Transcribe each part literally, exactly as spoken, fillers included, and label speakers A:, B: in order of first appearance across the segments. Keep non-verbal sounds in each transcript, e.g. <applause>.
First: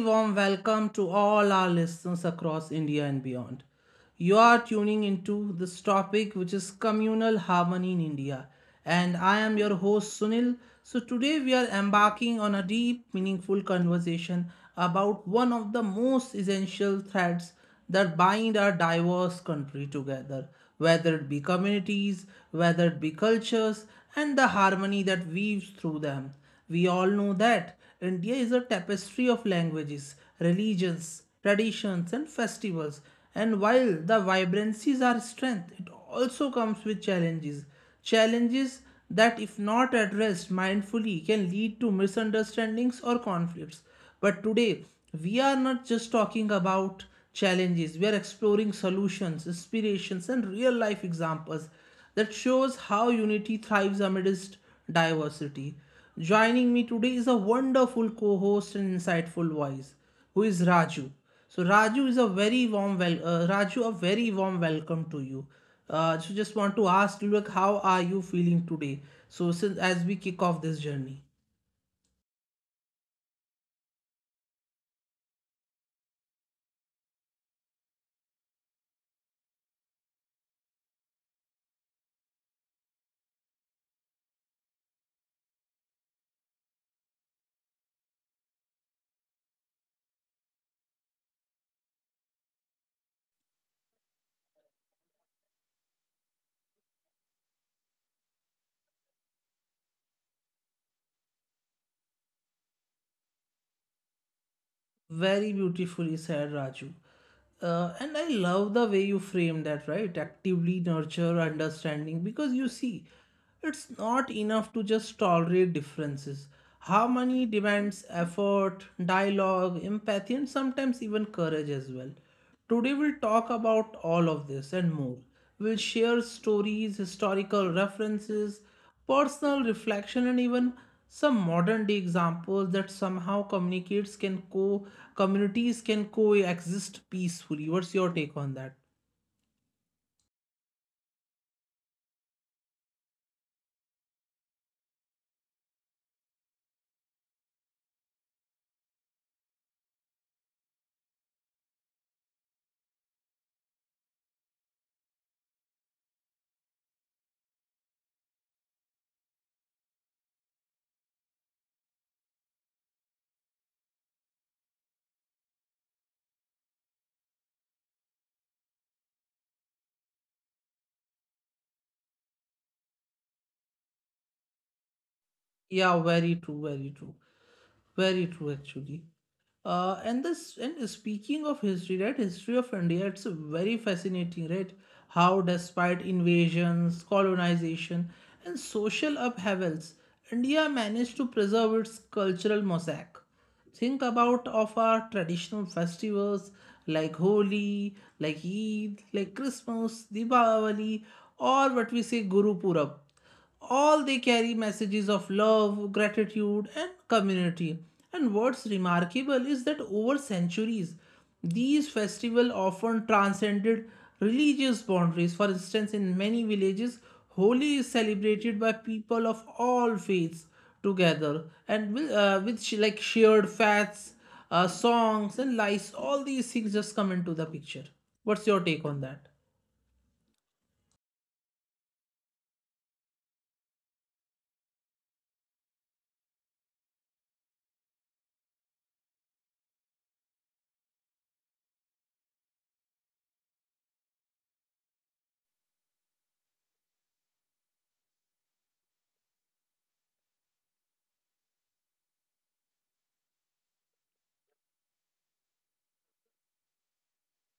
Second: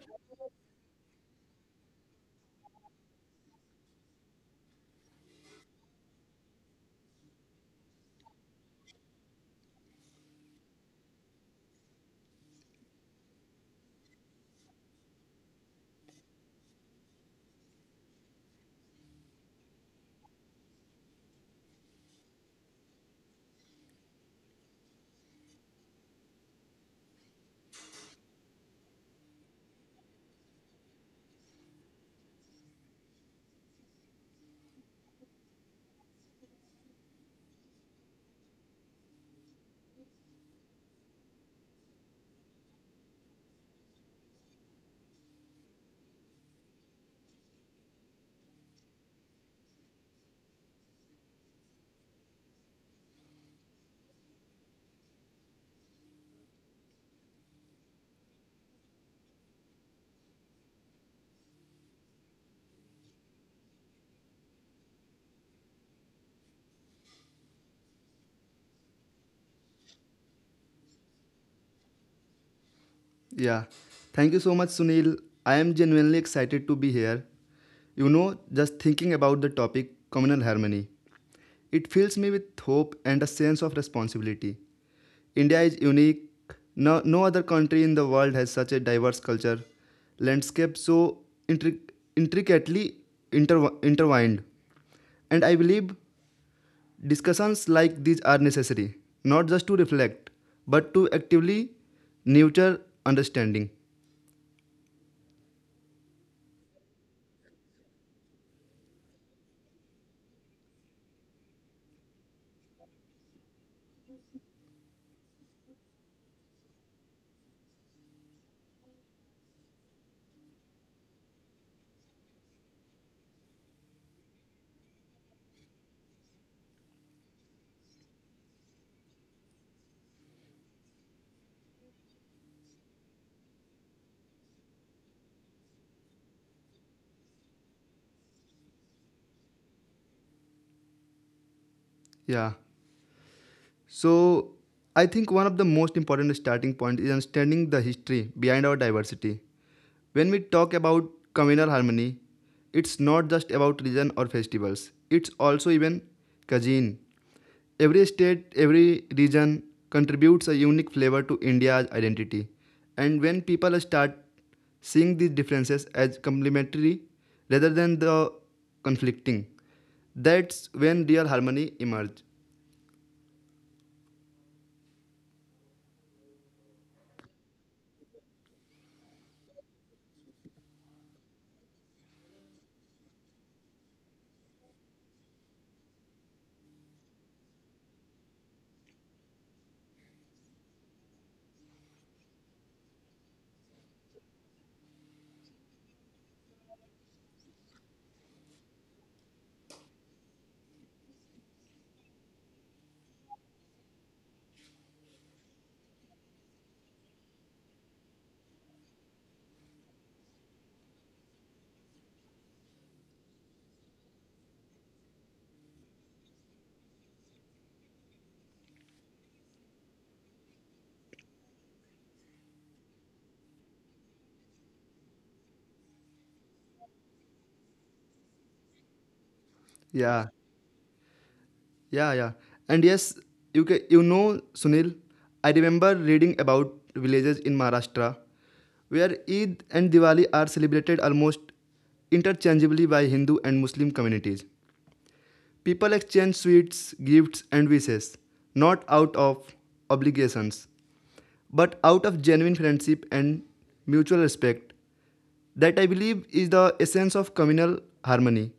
A: warm welcome to all our listeners across India and beyond. You are tuning into this topic which is communal harmony in India and I am your host Sunil. So today we are embarking on a deep meaningful conversation about one of the most essential threads that bind our diverse country together, whether it be communities, whether it be cultures, and the harmony that weaves through them. We all know that India is a tapestry of languages, religions, traditions, and festivals. And while the vibrancies are strength, it also comes with challenges. Challenges that, if not addressed mindfully, can lead to misunderstandings or conflicts. But today, we are not just talking about challenges, we are exploring solutions, inspirations, and real life examples that shows how unity thrives amidst diversity. Joining me today is a wonderful co host and insightful voice, who is Raju. So, Raju is a very warm wel- uh, Raju, a very warm welcome to you. Uh, so, just want to ask, look, how are you feeling today? So, since as we kick off this journey.
B: Yeah. Thank you so much, Sunil. I am genuinely excited to be here. You know, just thinking about the topic communal harmony, it fills me with hope and a sense of responsibility. India is unique. No, no other country in the world has such a diverse culture, landscape so intric- intricately inter- intertwined. And I believe discussions like these are necessary, not just to reflect, but to actively nurture understanding.
A: Very beautifully said, Raju. Uh, and I love the way you frame that, right? Actively nurture understanding because you see, it's not enough to just tolerate differences. Harmony demands effort, dialogue, empathy, and sometimes even courage as well. Today, we'll talk about all of this and more. We'll share stories, historical references, personal reflection and even some modern day examples that somehow communicates can co communities can coexist peacefully. What's your take on that?
B: Yeah. So, I think one of the most important starting points is understanding the history behind our diversity. When we talk about communal harmony, it's not just about religion or festivals, it's also even cuisine. Every state, every region contributes a unique flavor to India's identity. And when people start seeing these differences as complementary rather than the conflicting, that's when real harmony emerges.
A: Yeah, very true, very true, very true actually. Uh, and this and speaking of history, right? History of India, it's a very fascinating, right? How despite invasions, colonization, and social upheavals, India managed to preserve its cultural mosaic. Think about of our traditional festivals like Holi, like Eid, like Christmas, Diwali, or what we say Guru Purab. All they carry messages of love, gratitude, and community. And what's remarkable is that over centuries, these festivals often transcended religious boundaries. For instance, in many villages, Holi is celebrated by people of all faiths together and with, uh, with sh- like shared fads, uh, songs, and lies. All these things just come into the picture. What's your take on
B: Yeah.
A: that?
B: Yeah, yeah. And yes, you ca you know, Sunil, I remember reading about villages in Maharashtra where Eid and Diwali are celebrated almost interchangeably by Hindu and Muslim communities. People exchange sweets, gifts, and wishes, not out of obligations, but out of genuine friendship and mutual respect. That I believe is the essence of communal harmony,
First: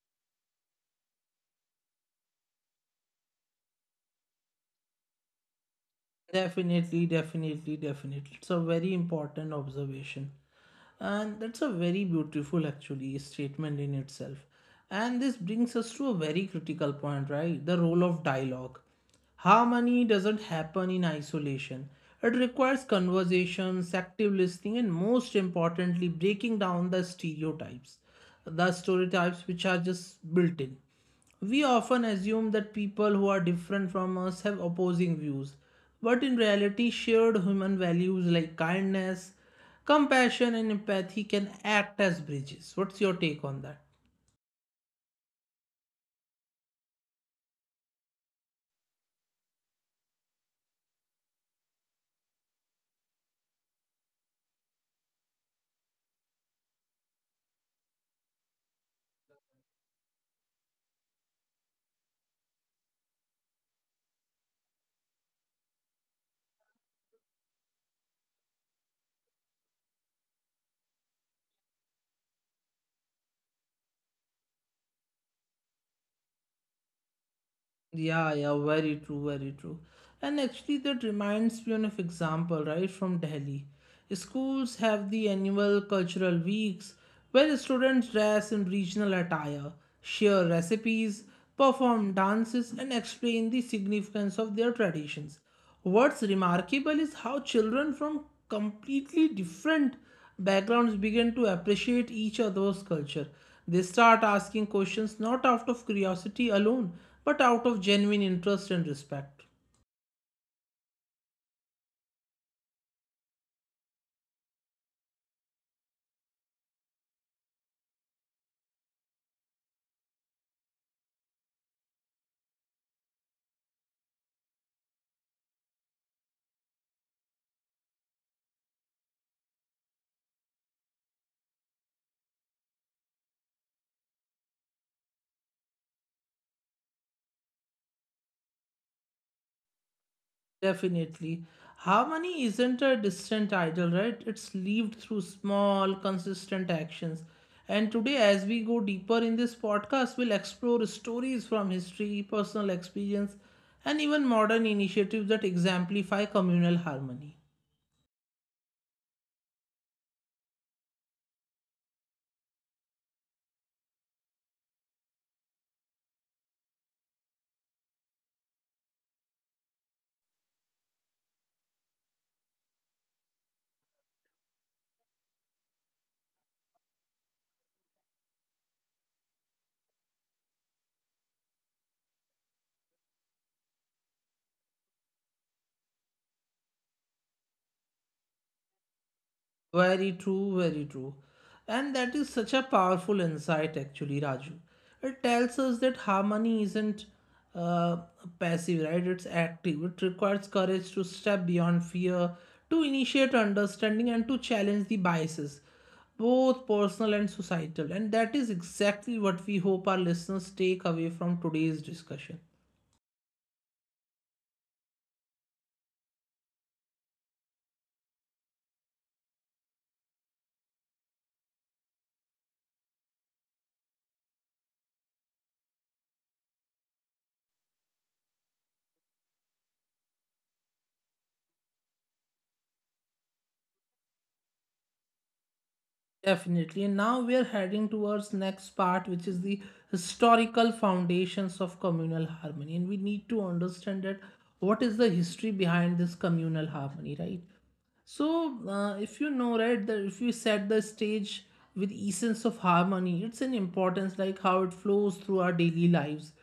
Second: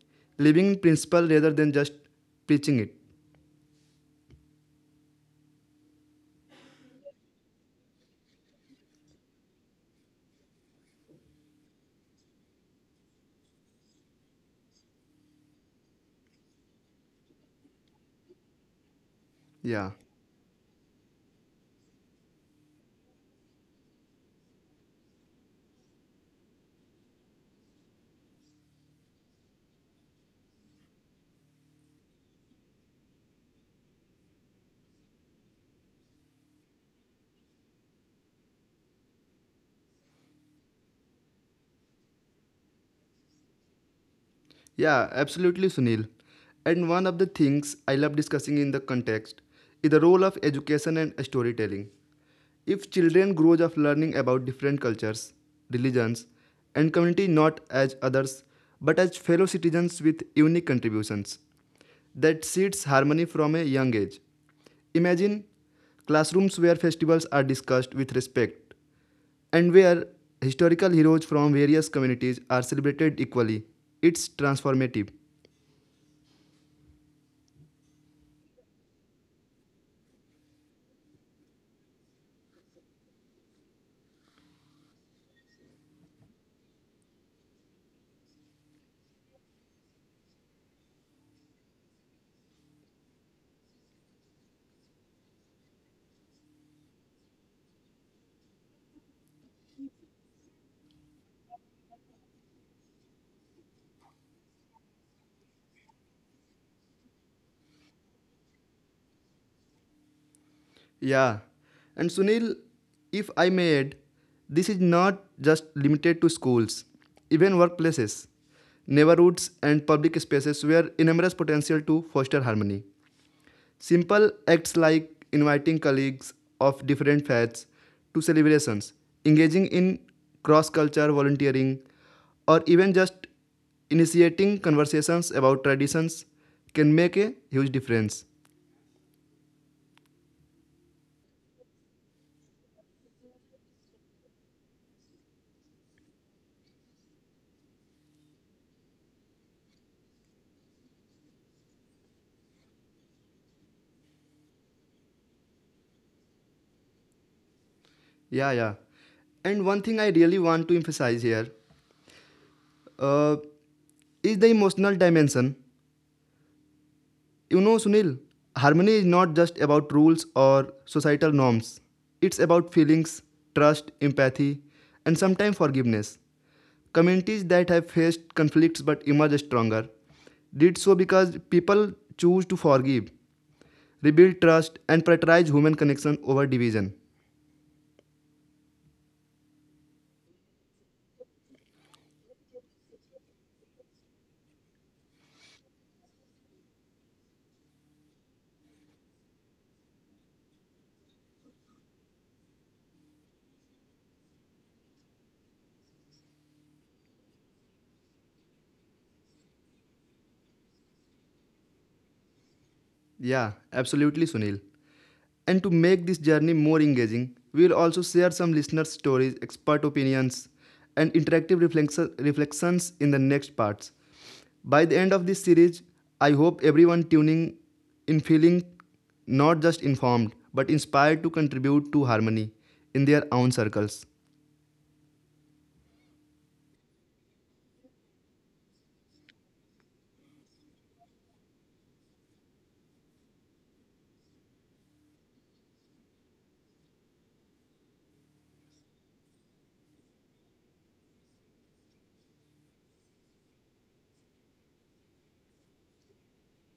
B: living principle rather than just preaching it.
A: Definitely, definitely, definitely. It's a very important observation. And that's a very beautiful, actually, statement in itself. And this brings us to a very critical point, right? The role of dialogue.
B: Yeah.
A: Harmony doesn't happen in isolation. It requires conversations, active listening, and most importantly, breaking down the stereotypes, the stereotypes which are just built in. We often assume that people who are different from us have opposing views, but in reality, shared human values like kindness, compassion and empathy can act as bridges. What's your take on that?
B: Yeah, absolutely, Sunil. And one of the things I love discussing in the context is the role of education and storytelling. If children grow up learning about different cultures, religions, and community not as others but as fellow citizens with unique contributions, that seeds harmony from a young age. Imagine classrooms where festivals are discussed with respect, and where historical heroes from various communities are celebrated equally. It's transformative.
A: Yeah, yeah, very true, very true. And actually, that reminds me of example, right, from Delhi. Schools have the annual cultural weeks where students dress in regional attire, share recipes, perform dances, and explain the significance of their traditions. What's remarkable is how children from completely different backgrounds begin to appreciate each other's culture. They start asking questions not out of curiosity alone, but out of genuine interest and respect.
B: Yeah. And Sunil, if I may add, this is not just limited to schools, even workplaces, neighborhoods, and public spaces where enormous potential to foster harmony. Simple acts like inviting colleagues of different faiths to celebrations, engaging in cross cultural volunteering, or even just initiating conversations about traditions can make a huge difference.
A: Definitely. Harmony isn't a distant ideal, right? It's lived through small, consistent actions. And today, as we go deeper in this podcast, we'll explore stories from history, personal experience, and even modern initiatives that exemplify communal harmony.
B: Yeah, yeah. And one thing I really want to emphasize here uh, is the emotional dimension. You know, Sunil, harmony is not just about rules or societal norms. It's about feelings, trust, empathy, and sometimes forgiveness. Communities that have faced conflicts but emerge stronger did so because people choose to forgive, rebuild trust, and prioritize human connection over division.
A: Very true, very true. And that is such a powerful insight, actually, Raju. It tells us that harmony isn't uh, passive, right? It's active. It requires courage to step beyond fear, to initiate understanding, and to challenge the biases, both personal and societal. And that is exactly what we hope our listeners take away from today's discussion.
B: Yeah, absolutely, Sunil. And to make this journey more engaging, we will also share some listener stories, expert opinions, and interactive reflections in the next parts. By the end of this series, I hope everyone tuning in feeling not just informed but inspired to contribute to harmony in their own circles.
A: Definitely. And now we are heading towards next part, which is the historical foundations of communal harmony. And we need to understand that what is the history behind this communal harmony, right? So, uh, if you know, right, that if you set the stage with essence of harmony, it's an importance like how it flows through our daily lives.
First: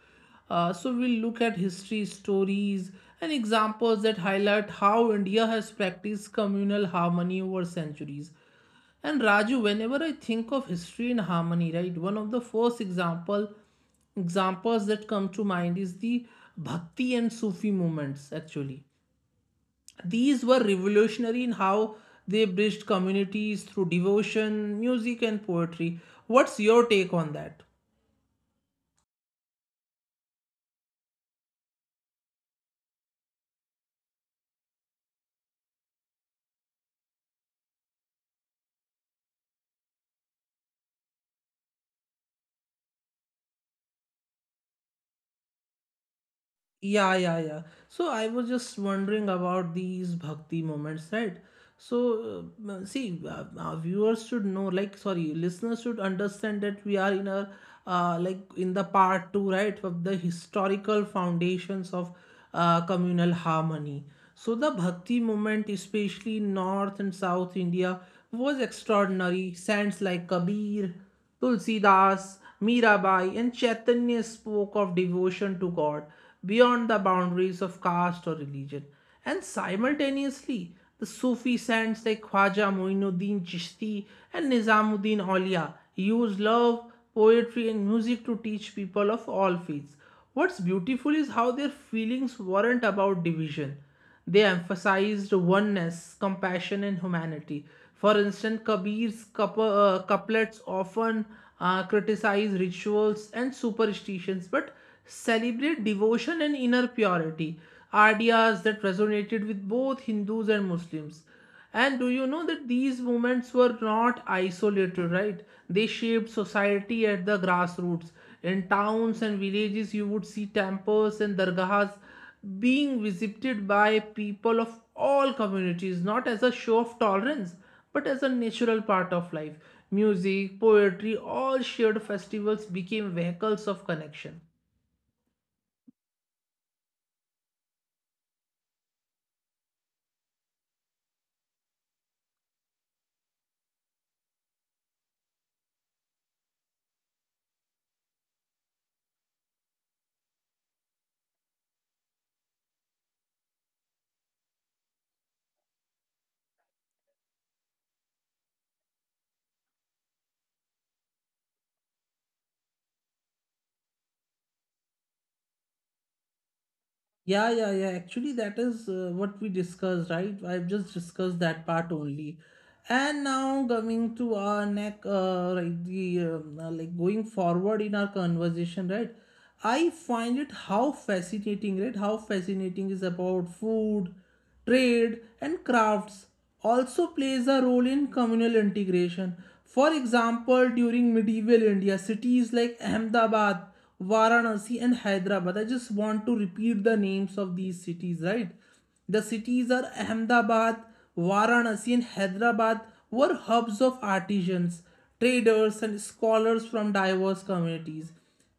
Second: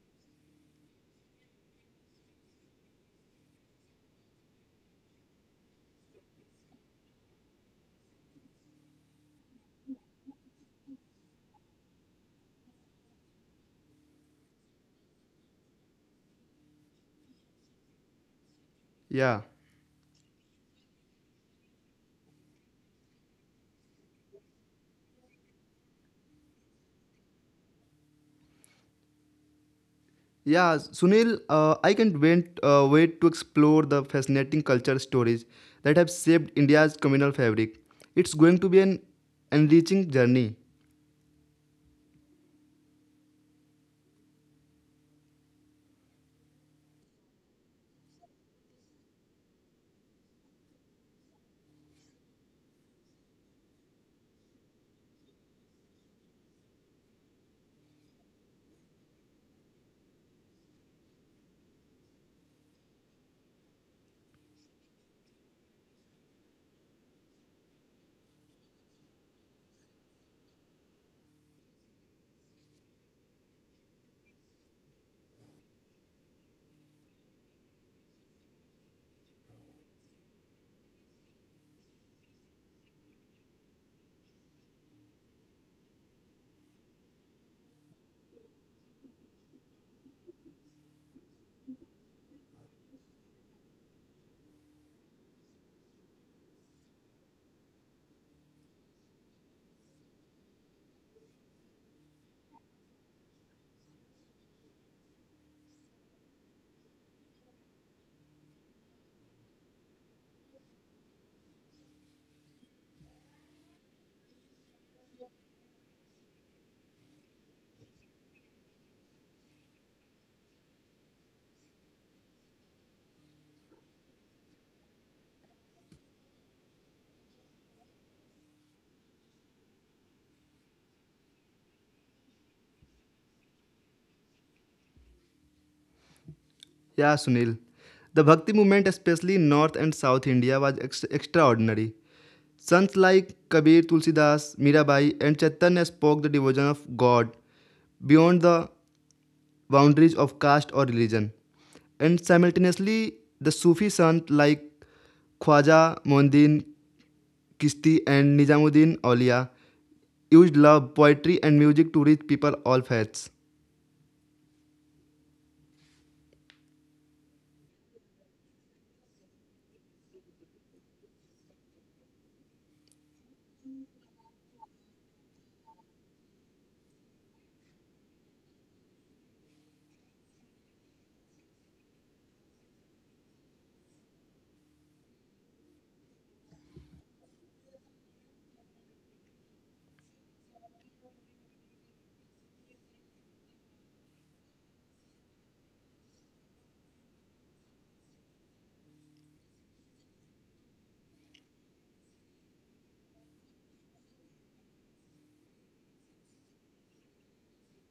A: Uh, so we'll look at history, stories, and examples that highlight how India has practiced communal harmony over centuries. And Raju, whenever I think of history and harmony, right, one of the first example examples that come to mind is the Bhakti and Sufi movements actually.
B: Yeah.
A: These were revolutionary in how they bridged communities through devotion, music, and poetry. What's your take on that?
B: Yeah, Sunil, uh, I can't wait, uh, wait to explore the fascinating culture stories that have shaped India's communal fabric. It's going to be an enriching journey.
A: Yeah, yeah, yeah. So I was just wondering about these bhakti moments, right? So, uh, see, uh, our viewers should know, like, sorry, listeners should understand that we are in a, uh, like, in the part two, right, of the historical foundations of uh, communal harmony. So the bhakti movement, especially in North and South India, was extraordinary. Saints like Kabir, Tulsidas, Mirabai, and Chaitanya spoke of devotion to God beyond the boundaries of caste or religion. And simultaneously, the Sufi saints like Khwaja Moinuddin Chishti and Nizamuddin Aulia used love, poetry, and music to teach people of all faiths. What's beautiful is how their feelings weren't about division. They emphasized oneness, compassion, and humanity. For instance, Kabir's coup- uh, couplets often uh, criticize rituals and superstitions but celebrate devotion and inner purity, ideas that resonated with both Hindus and Muslims. And do you know that these movements were not isolated, right? They shaped society at the grassroots. In towns and villages, you would see temples and dargahas being visited by people of all communities, not as a show of tolerance, but as a natural part of life. Music, poetry, all shared festivals became vehicles of connection.
B: Yeah, Sunil. The Bhakti movement, especially in North and South India, was ex- extraordinary. Sons like Kabir, Tulsidas, Mirabai, and Chaitanya spoke the devotion of God beyond the boundaries of caste or religion. And simultaneously, the Sufi sons like Khwaja Mondin Kisti and Nizamuddin Aulia used love, poetry, and music to reach people all faiths.
A: Yeah, yeah, yeah. Actually, that is uh, what we discussed, right? I've just discussed that part only. And now coming to our neck, uh, right, the um, uh, like going forward in our conversation, right? I find it how fascinating, right? How fascinating is about food, trade and crafts also plays a role in communal integration. For example, during medieval India, cities like Ahmedabad, Varanasi, and Hyderabad. I just want to repeat the names of these cities, right? The cities are Ahmedabad, Varanasi, and Hyderabad were hubs of artisans, traders, and scholars from diverse communities.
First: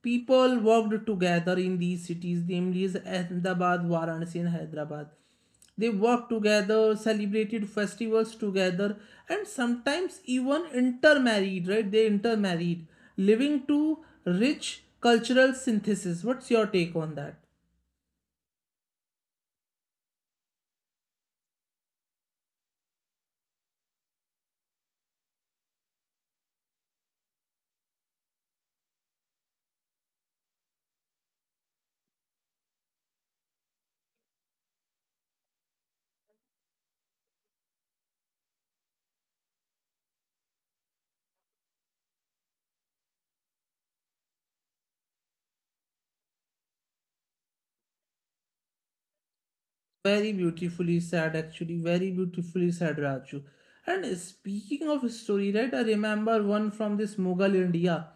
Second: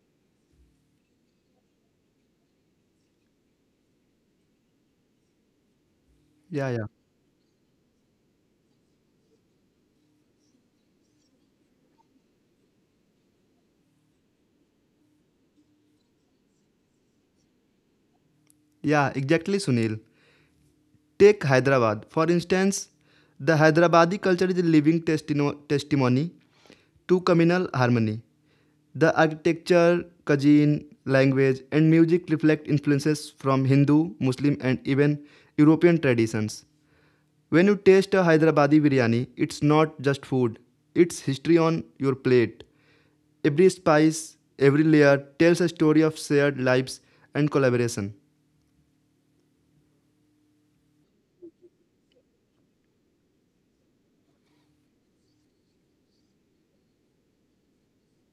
A: People worked together in these cities, namely as Ahmedabad, Varanasi, and Hyderabad. They worked
B: Yeah, yeah.
A: together, celebrated festivals together, and sometimes even intermarried, right? They intermarried, leading to rich cultural synthesis. What's your take on that?
B: Yeah, exactly, Sunil. Take Hyderabad. For instance, the Hyderabadi culture is a living testimony to communal harmony. The architecture, cuisine, language, and music reflect influences from Hindu, Muslim, and even European traditions. When you taste a Hyderabadi biryani, it's not just food, it's history on your plate. Every spice, every layer tells a story of shared lives and collaboration.
A: Very beautifully said, actually. Very beautifully said, Raju. And speaking of story, right, I remember one from this Mughal India.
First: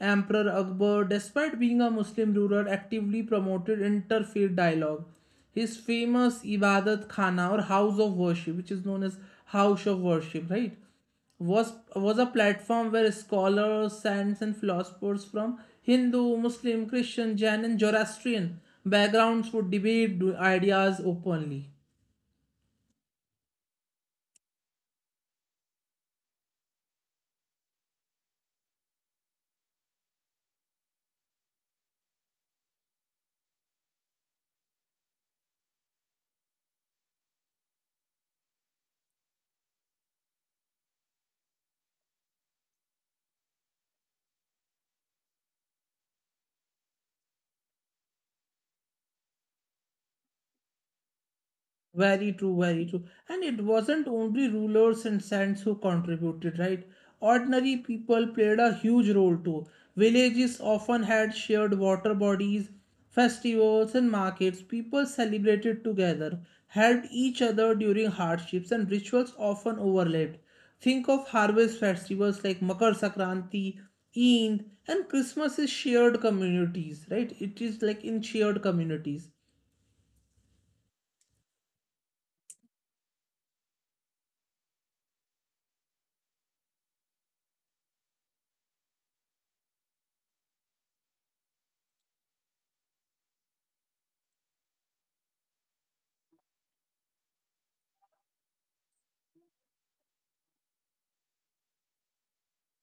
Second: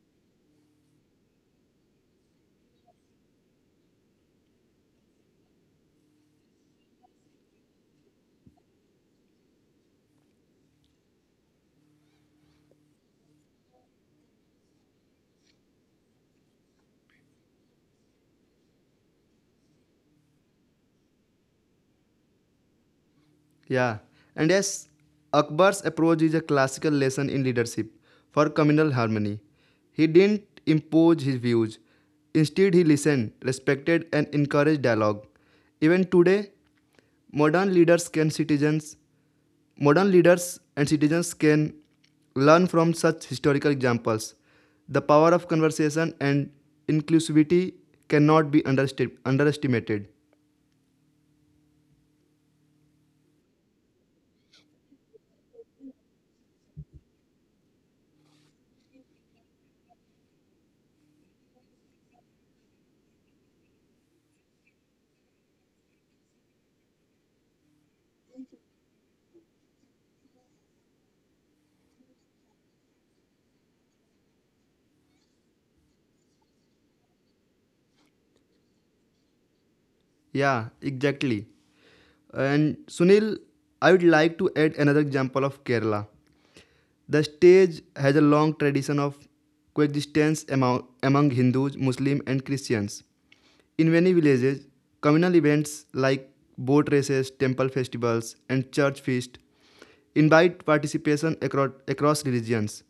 A: Emperor Akbar, despite being a Muslim ruler, actively promoted interfaith dialogue. His famous Ibadat Khana or house of worship, which is known as house of worship, right? was was a platform where scholars, saints, and philosophers from Hindu, Muslim, Christian, Jain, and Zoroastrian backgrounds would debate ideas openly.
B: Yeah, and yes, Akbar's approach is a classical lesson in leadership for communal harmony. He didn't impose his views. Instead, he listened, respected, and encouraged dialogue. Even today, modern leaders can citizens, modern leaders and citizens can learn from such historical examples. The power of conversation and inclusivity cannot be underesti- underestimated.
A: Very true, very true. And it wasn't only rulers and saints who contributed, right? Ordinary people played a huge role too. Villages often had shared water bodies, festivals, and markets. People celebrated together, helped each other during hardships, and rituals often overlapped. Think of harvest festivals like Makar Sakranti, Eid, and Christmas is shared communities, right? It is like in shared communities.
B: Yeah, exactly. And Sunil, I would like to add another example of Kerala. The stage has a long tradition of coexistence among, among Hindus, Muslims, and Christians. In many villages, communal events like boat races, temple festivals, and church feasts invite participation across, across religions.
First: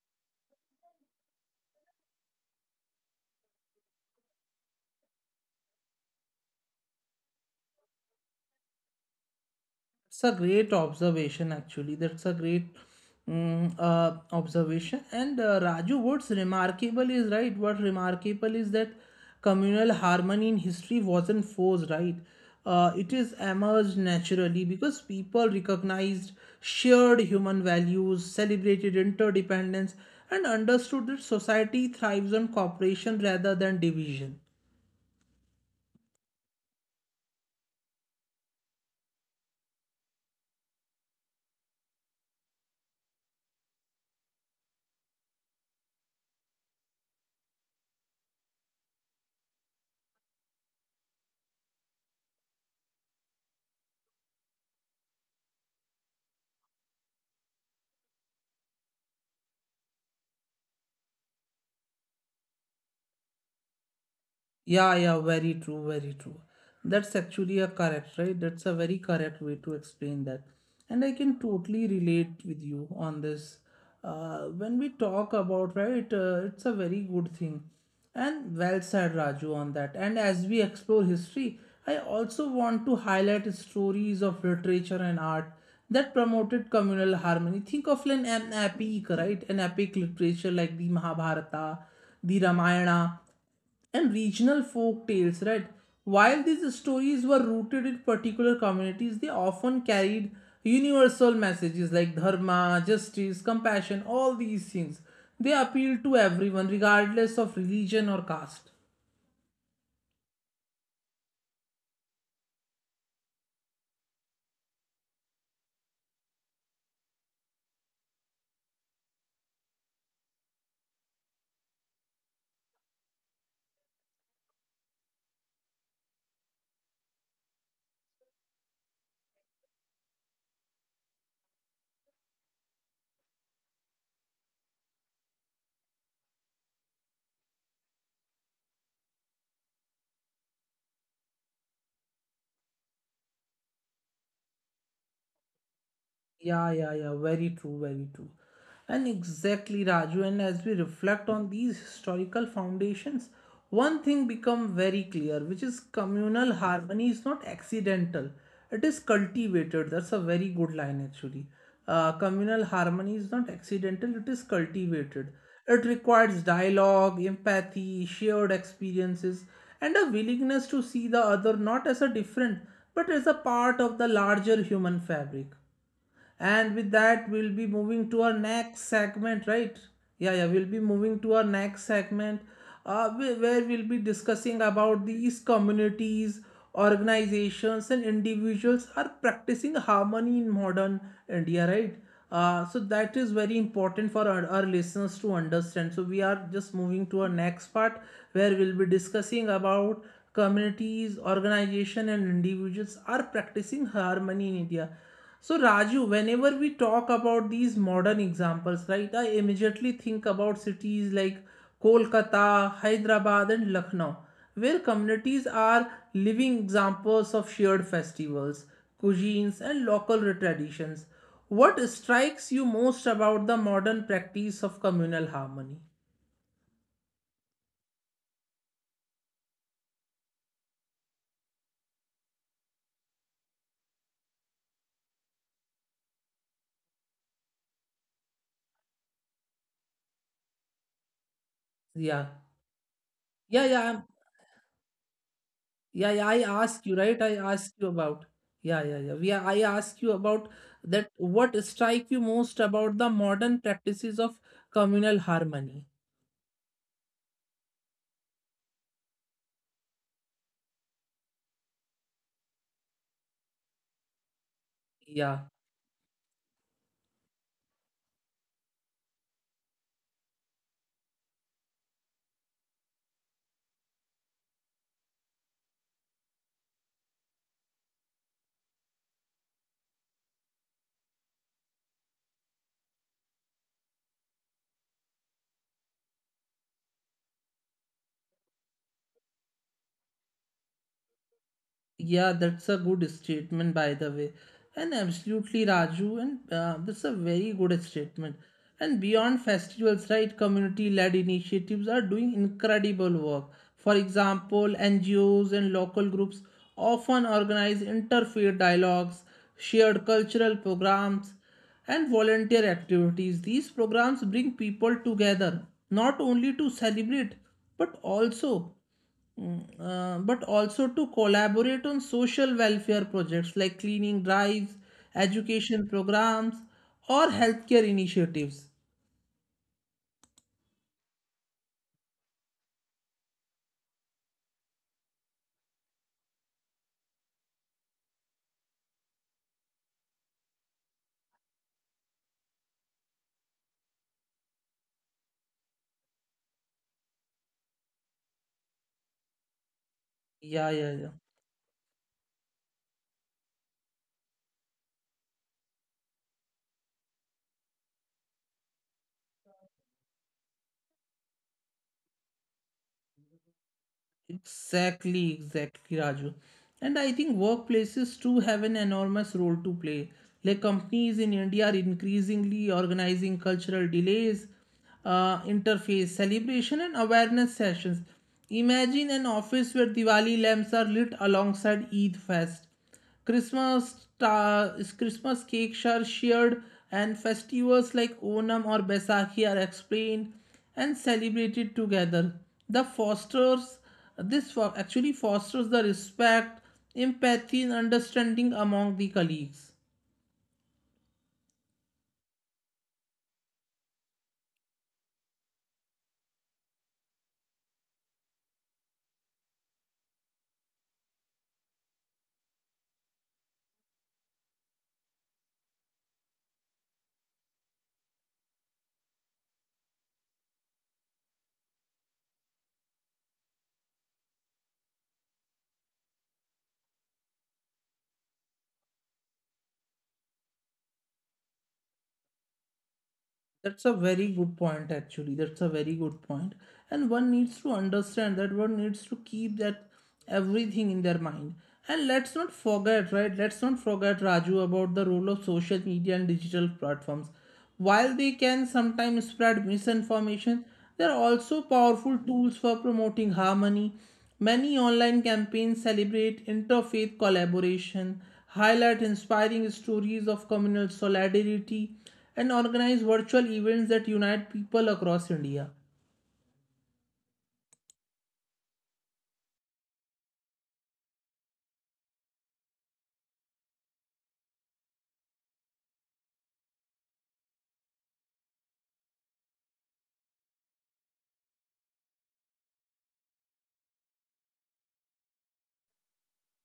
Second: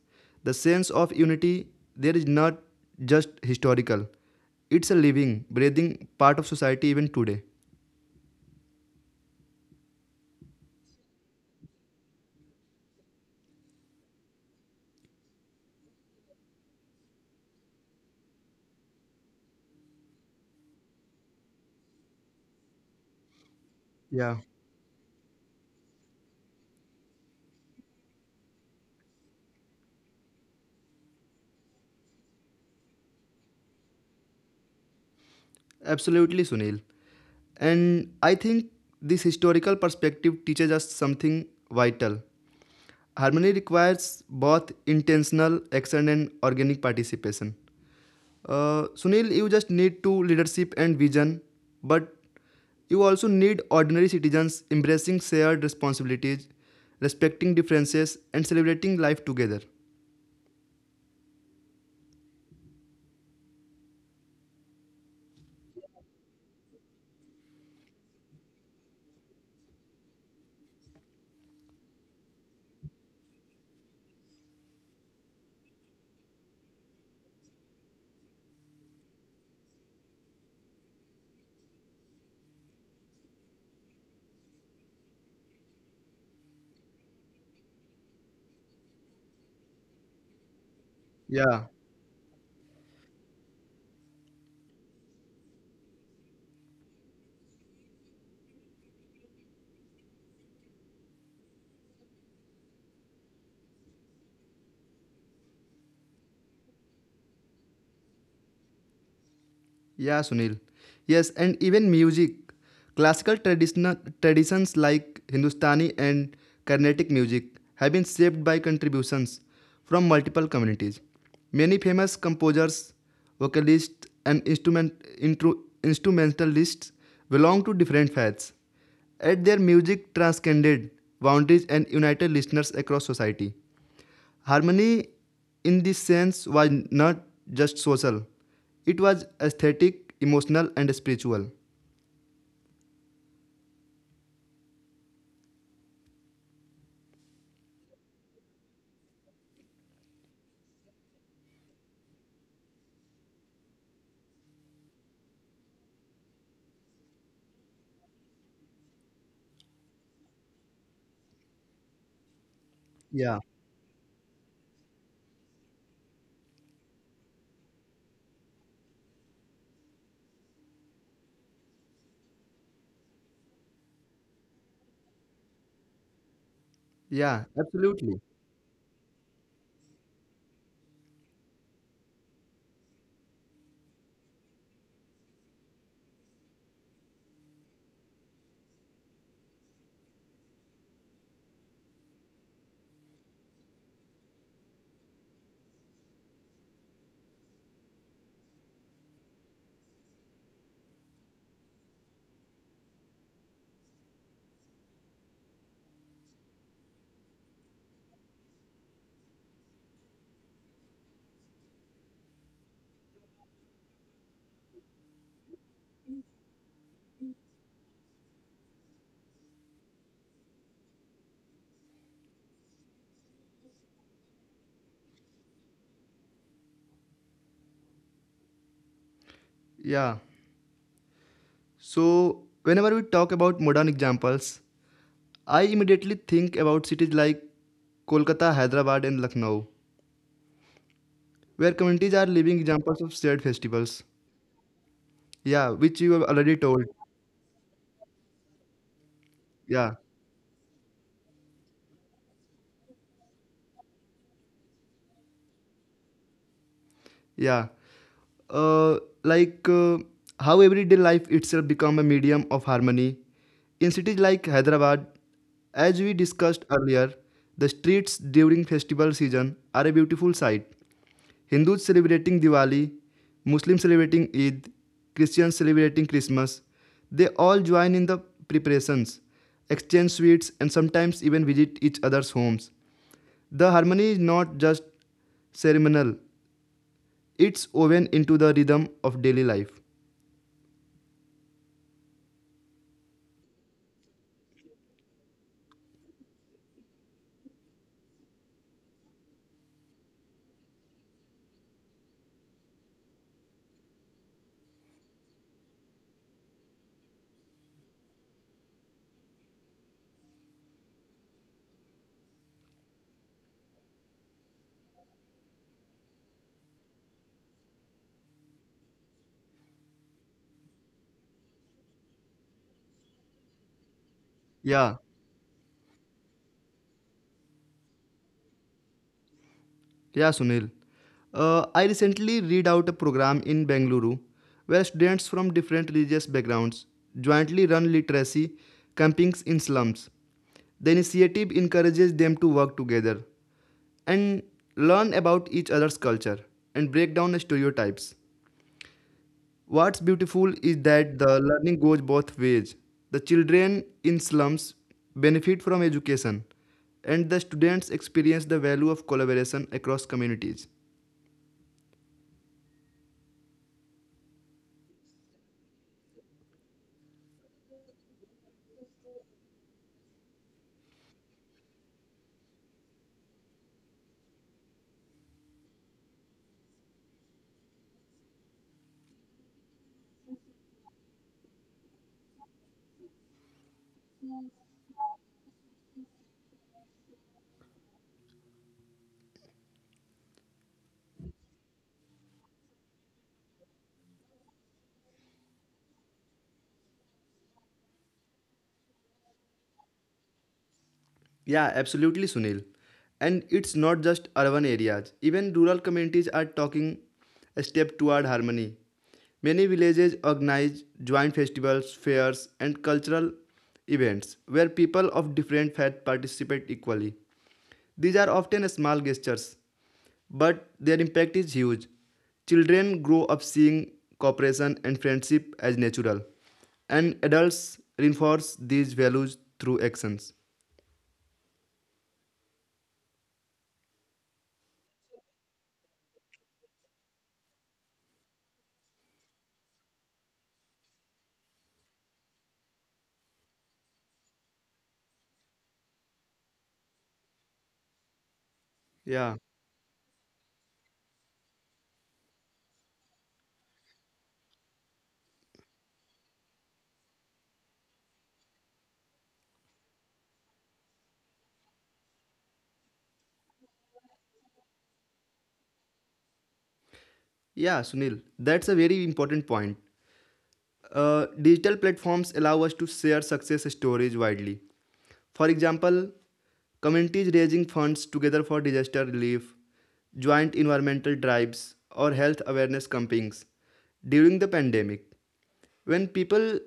B: The sense of unity there is not just historical, it's a living, breathing part of society even today.
A: It's a great observation, actually. That's a great mm, uh, observation. And uh, Raju, what's remarkable is right. What remarkable is that communal harmony in history wasn't forced, right? Uh, it is emerged
B: Yeah,
A: naturally because people recognized shared human values, celebrated interdependence, and understood that society thrives on cooperation rather than division.
B: absolutely, Sunil. And I think this historical perspective teaches us something vital. Harmony requires both intentional action and organic participation. Uh, Sunil, you just need to leadership and vision, but you also need ordinary citizens embracing shared responsibilities, respecting differences, and celebrating life together.
A: Yeah, yeah, very true, very true. That's actually a correct, right? That's a very correct way to explain that. And I can totally relate with you on this. Uh, when we talk about, right, uh, it's a very good thing. And well said, Raju, on that. And as we explore history, I also want to highlight stories of literature and art that promoted communal harmony. Think of an, an epic, right? An epic literature like the
B: Yeah.
A: Mahabharata, the Ramayana and regional folk tales, right? While these stories were rooted in particular communities, they often carried universal messages like dharma, justice, compassion, all these things. They appeal to everyone, regardless of religion or caste.
B: Yeah, Sunil. Yes, and even music. Classical traditional traditions like Hindustani and Carnatic music have been shaped by contributions from multiple communities. Many famous composers, vocalists, and instrument, intro, instrumentalists belong to different faiths. Yet their music transcended boundaries and united listeners across society. Harmony, in this sense, was not just social, it was aesthetic, emotional, and spiritual.
A: Yeah, yeah, yeah. Very true, very true. And exactly, Raju. And as we reflect on these historical foundations, one thing become very clear, which is communal harmony is not accidental. It is cultivated. That's a very good line, actually. Uh, communal
B: Yeah,
A: harmony is not accidental. It is cultivated. It requires dialogue, empathy, shared experiences, and a willingness to see the other not as a different, but as a part of the larger human fabric. And with
B: yeah,
A: that, we'll be
B: absolutely.
A: moving to our next segment, right? Yeah, yeah, we'll be moving to our next segment uh, wh- where we'll be discussing about these communities, organizations, and individuals are practicing harmony in modern India, right? Uh, so that is very important for our, our listeners to understand. So we are just moving to our next part where we'll be discussing about communities, organization, and individuals are practicing harmony in India. So, Raju, whenever we talk about these modern examples, right, I immediately think about cities like Kolkata, Hyderabad, and Lucknow, where communities are living examples of shared festivals, cuisines, and local traditions. What strikes you most about the modern practice of communal harmony?
B: Yeah. So, whenever we talk about modern examples, I immediately think about cities like Kolkata, Hyderabad, and Lucknow, where communities
A: Yeah,
B: are living examples of shared
A: yeah, yeah.
B: festivals. Yeah, which
A: Yeah,
B: you
A: yeah,
B: have
A: I
B: already
A: ask
B: told.
A: you, right? I ask you about. Yeah, yeah, yeah. We, I ask
B: Yeah,
A: you about that. What strike you most about the modern practices of communal harmony?
B: yeah. Uh, like uh, how everyday life itself become a medium of harmony. In cities like Hyderabad,
A: Yeah.
B: as we discussed earlier, the streets during festival season are a beautiful sight. Hindus celebrating Diwali, Muslims celebrating Eid, Christians celebrating Christmas. They all join in the preparations, exchange sweets, and sometimes even visit each other's homes. The harmony is not just ceremonial, it's woven into the rhythm of daily life.
A: Yeah, that's a good statement, by the way. And absolutely, Raju, and uh, that's a very good statement. And beyond festivals, right, community led initiatives are doing incredible work. For example, N G Os and local groups often organize interfaith dialogues, shared cultural programs, and volunteer activities. These programs bring people together, not only to celebrate, but also Mm, uh, but also to collaborate on social welfare projects like cleaning drives,
B: Yeah,
A: education programs, or healthcare initiatives.
B: yeah, Sunil. Uh, I recently read out a program in Bengaluru where students from different religious backgrounds jointly run literacy campings in slums. The initiative encourages them to work together and learn about each other's culture and break down stereotypes. What's beautiful
A: Yeah,
B: is
A: yeah, yeah.
B: that the learning goes both ways. The children in slums benefit from education, and the students experience the value of collaboration across communities.
A: Exactly, exactly, Raju. And I think workplaces too have an enormous role to play. Like companies in India are increasingly organizing cultural delays, uh, interface celebration, and awareness sessions. Imagine an office where Diwali lamps are lit alongside Eid Fest Christmas ta- Christmas cakes are shared, and festivals like Onam or Baisakhi are explained and celebrated together. The fosters this fo- actually fosters the respect, empathy, and understanding among the colleagues.
B: Yeah, absolutely, Sunil. And it's not just urban areas, even rural communities are taking a step toward harmony. Many villages organize joint festivals, fairs, and cultural events where people of different faiths participate equally. These are often small gestures but their impact is huge. Children grow up seeing cooperation and friendship as natural, and adults reinforce these values through actions.
A: That's a very good point, actually. That's a very good point. And one needs to understand that one needs to keep that everything in their mind. And let's not forget, right? Let's not forget, Raju, about the role of social media and digital platforms. While they can sometimes
B: Yeah,
A: spread misinformation, they're also powerful tools for promoting harmony. Many online campaigns celebrate interfaith collaboration, highlight inspiring stories of communal solidarity, and organize virtual events that unite people across India.
B: yeah, Sunil, that's a very important point. Uh, digital platforms allow us to share success stories widely. For example, communities raising funds together for disaster relief, joint environmental drives, or health awareness campaigns during the pandemic. When people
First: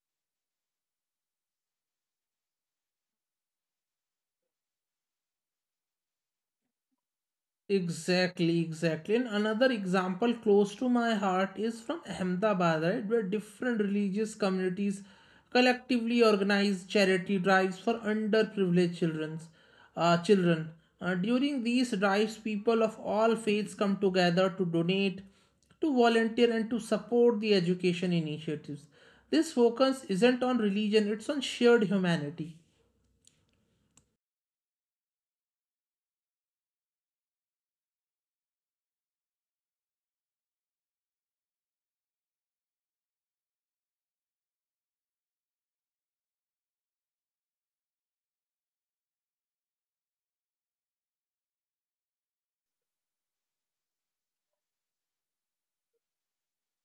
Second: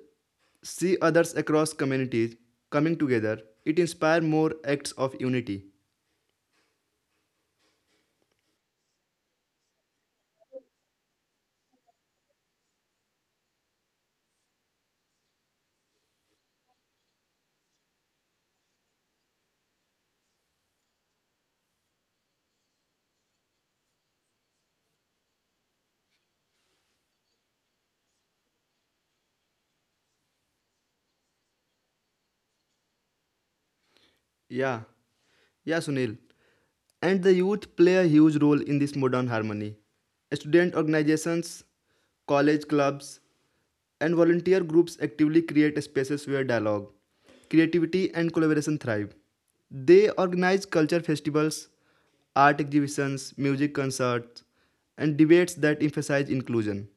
B: see others across communities coming together, it inspires more acts of unity.
A: Exactly, exactly. And another example close to my heart is from Ahmedabad, right, where different religious communities collectively organize charity drives for underprivileged children's, uh, children. Uh, during these drives, people of all faiths come together to donate, to volunteer, and to support the education initiatives. This focus isn't on religion, it's on shared humanity.
B: Yeah, yeah, Sunil. And the youth play a huge role in this modern harmony. Student organizations, college clubs, and volunteer groups actively create spaces where dialogue, creativity, and collaboration thrive. They organize culture festivals, art exhibitions, music concerts, and debates that emphasize inclusion.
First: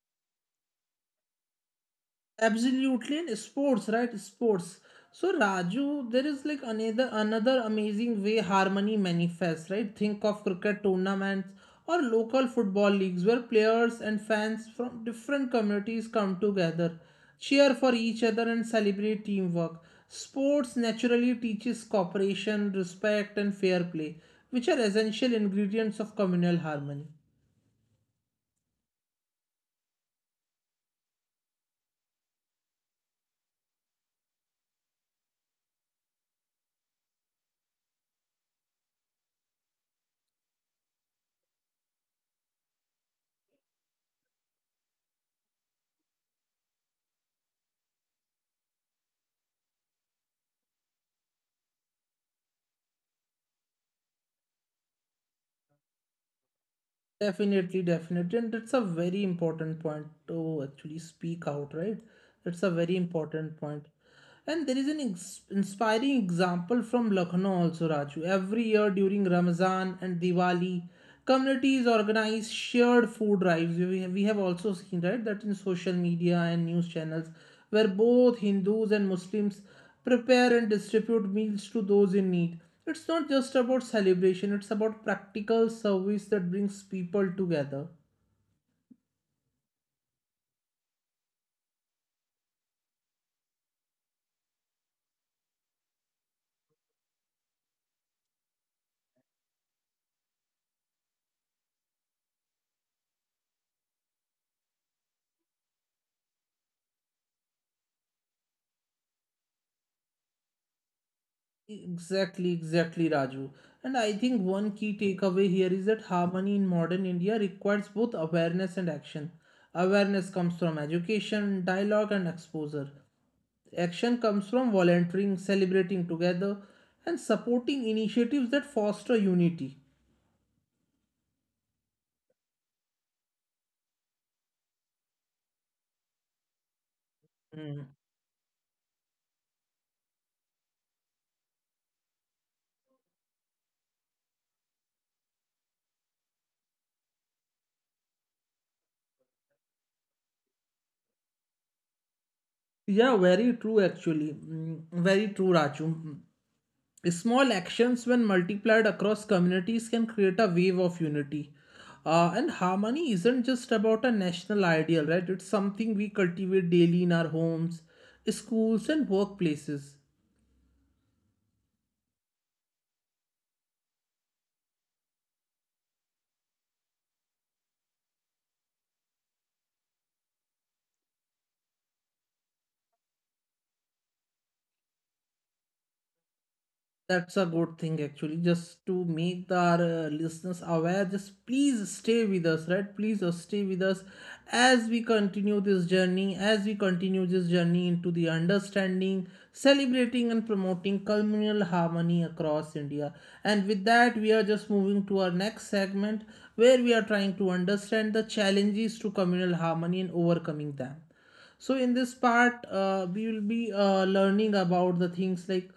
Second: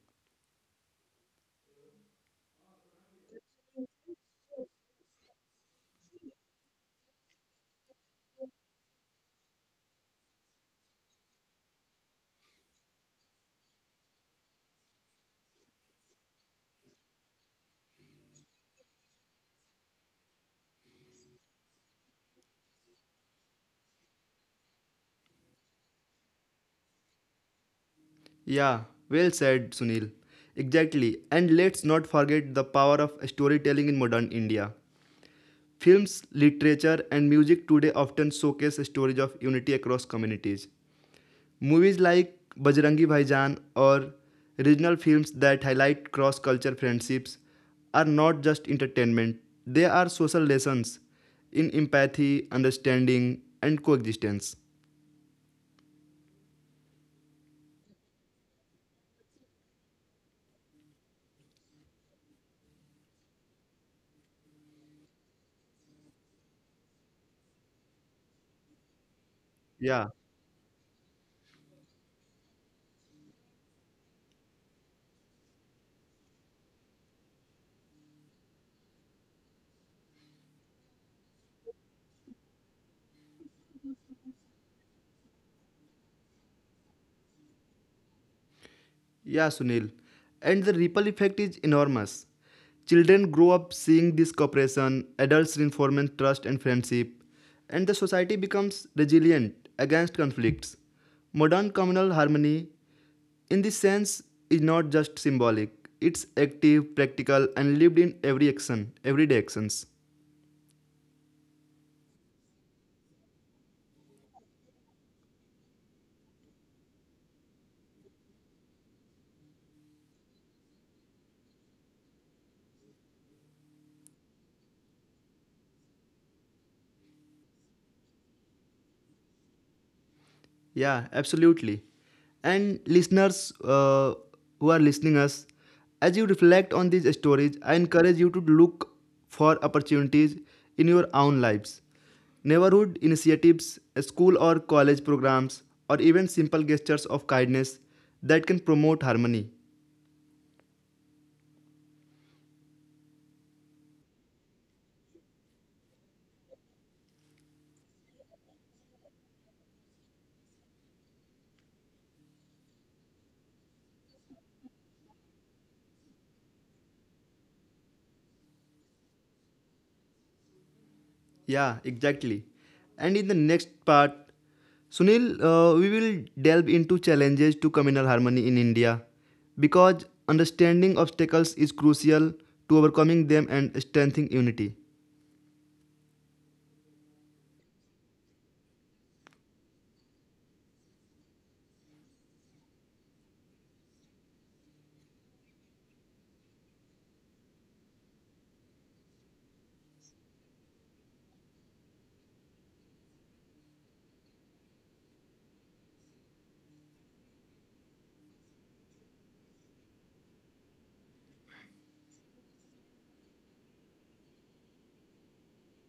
A: Absolutely, and sports, right? Sports. So Raju, there is like another another amazing way harmony manifests, right? Think of cricket tournaments or local football leagues where players and fans from different communities come together, cheer for each other and celebrate teamwork. Sports naturally teaches cooperation, respect, and fair play, which are essential ingredients of communal harmony.
B: Yeah, well said, Sunil. Exactly. And let's not forget the power of storytelling in modern India. Films, literature, and music today often showcase stories of unity across communities. Movies like Bajrangi Bhaijaan or regional films that highlight cross culture friendships are not just entertainment, they are social lessons in empathy, understanding, and coexistence.
A: Definitely, definitely. And that's a very important point to actually speak out, right? That's a very important point. And there is an ins- inspiring example from Lucknow also, Raju. Every year during Ramzan
B: Yeah.
A: and Diwali, communities organize shared food drives. We have, we have also seen, right, that in social media and news channels, where both Hindus and Muslims prepare and distribute meals to those in need. It's not just about celebration, it's about practical service that brings people together.
B: Yeah, Sunil. And the ripple effect is enormous. Children grow up seeing this cooperation, adults reinforce trust and friendship, and the society becomes resilient against conflicts. Modern communal harmony, in this sense, is not just symbolic, it's active, practical, and lived in every action, everyday actions.
A: Exactly, exactly, Raju. And I think one key takeaway here is that harmony in modern India requires both awareness and action. Awareness comes from education, dialogue, and exposure. Action comes from volunteering, celebrating together, and supporting initiatives that foster unity.
B: Yeah, absolutely. And listeners uh, who are listening us, as you reflect on these stories, I encourage you to look for opportunities in your own lives. Neighborhood initiatives, school or college programs, or even simple gestures of kindness that can promote harmony.
A: Yeah, very true actually. Mm, Very true, Raju. Mm. Small actions, when multiplied across communities, can create a wave of unity. Uh, and harmony isn't just about a national ideal, right? It's something we cultivate daily in our homes, schools, and workplaces.
B: Yeah, exactly. And in the next part, Sunil, uh, we will delve into challenges to communal harmony in India because understanding obstacles is crucial to overcoming them and strengthening unity.
A: That's a good thing actually. Just to make the, our uh, listeners aware, just please stay with us, right? Please uh, stay with us as we continue this journey, as we continue this journey into the understanding, celebrating, and promoting communal harmony across India. And with that, we are just moving to our next segment where we are trying to understand the challenges to communal harmony and overcoming them. So in this part, uh, we will be uh, learning about the things like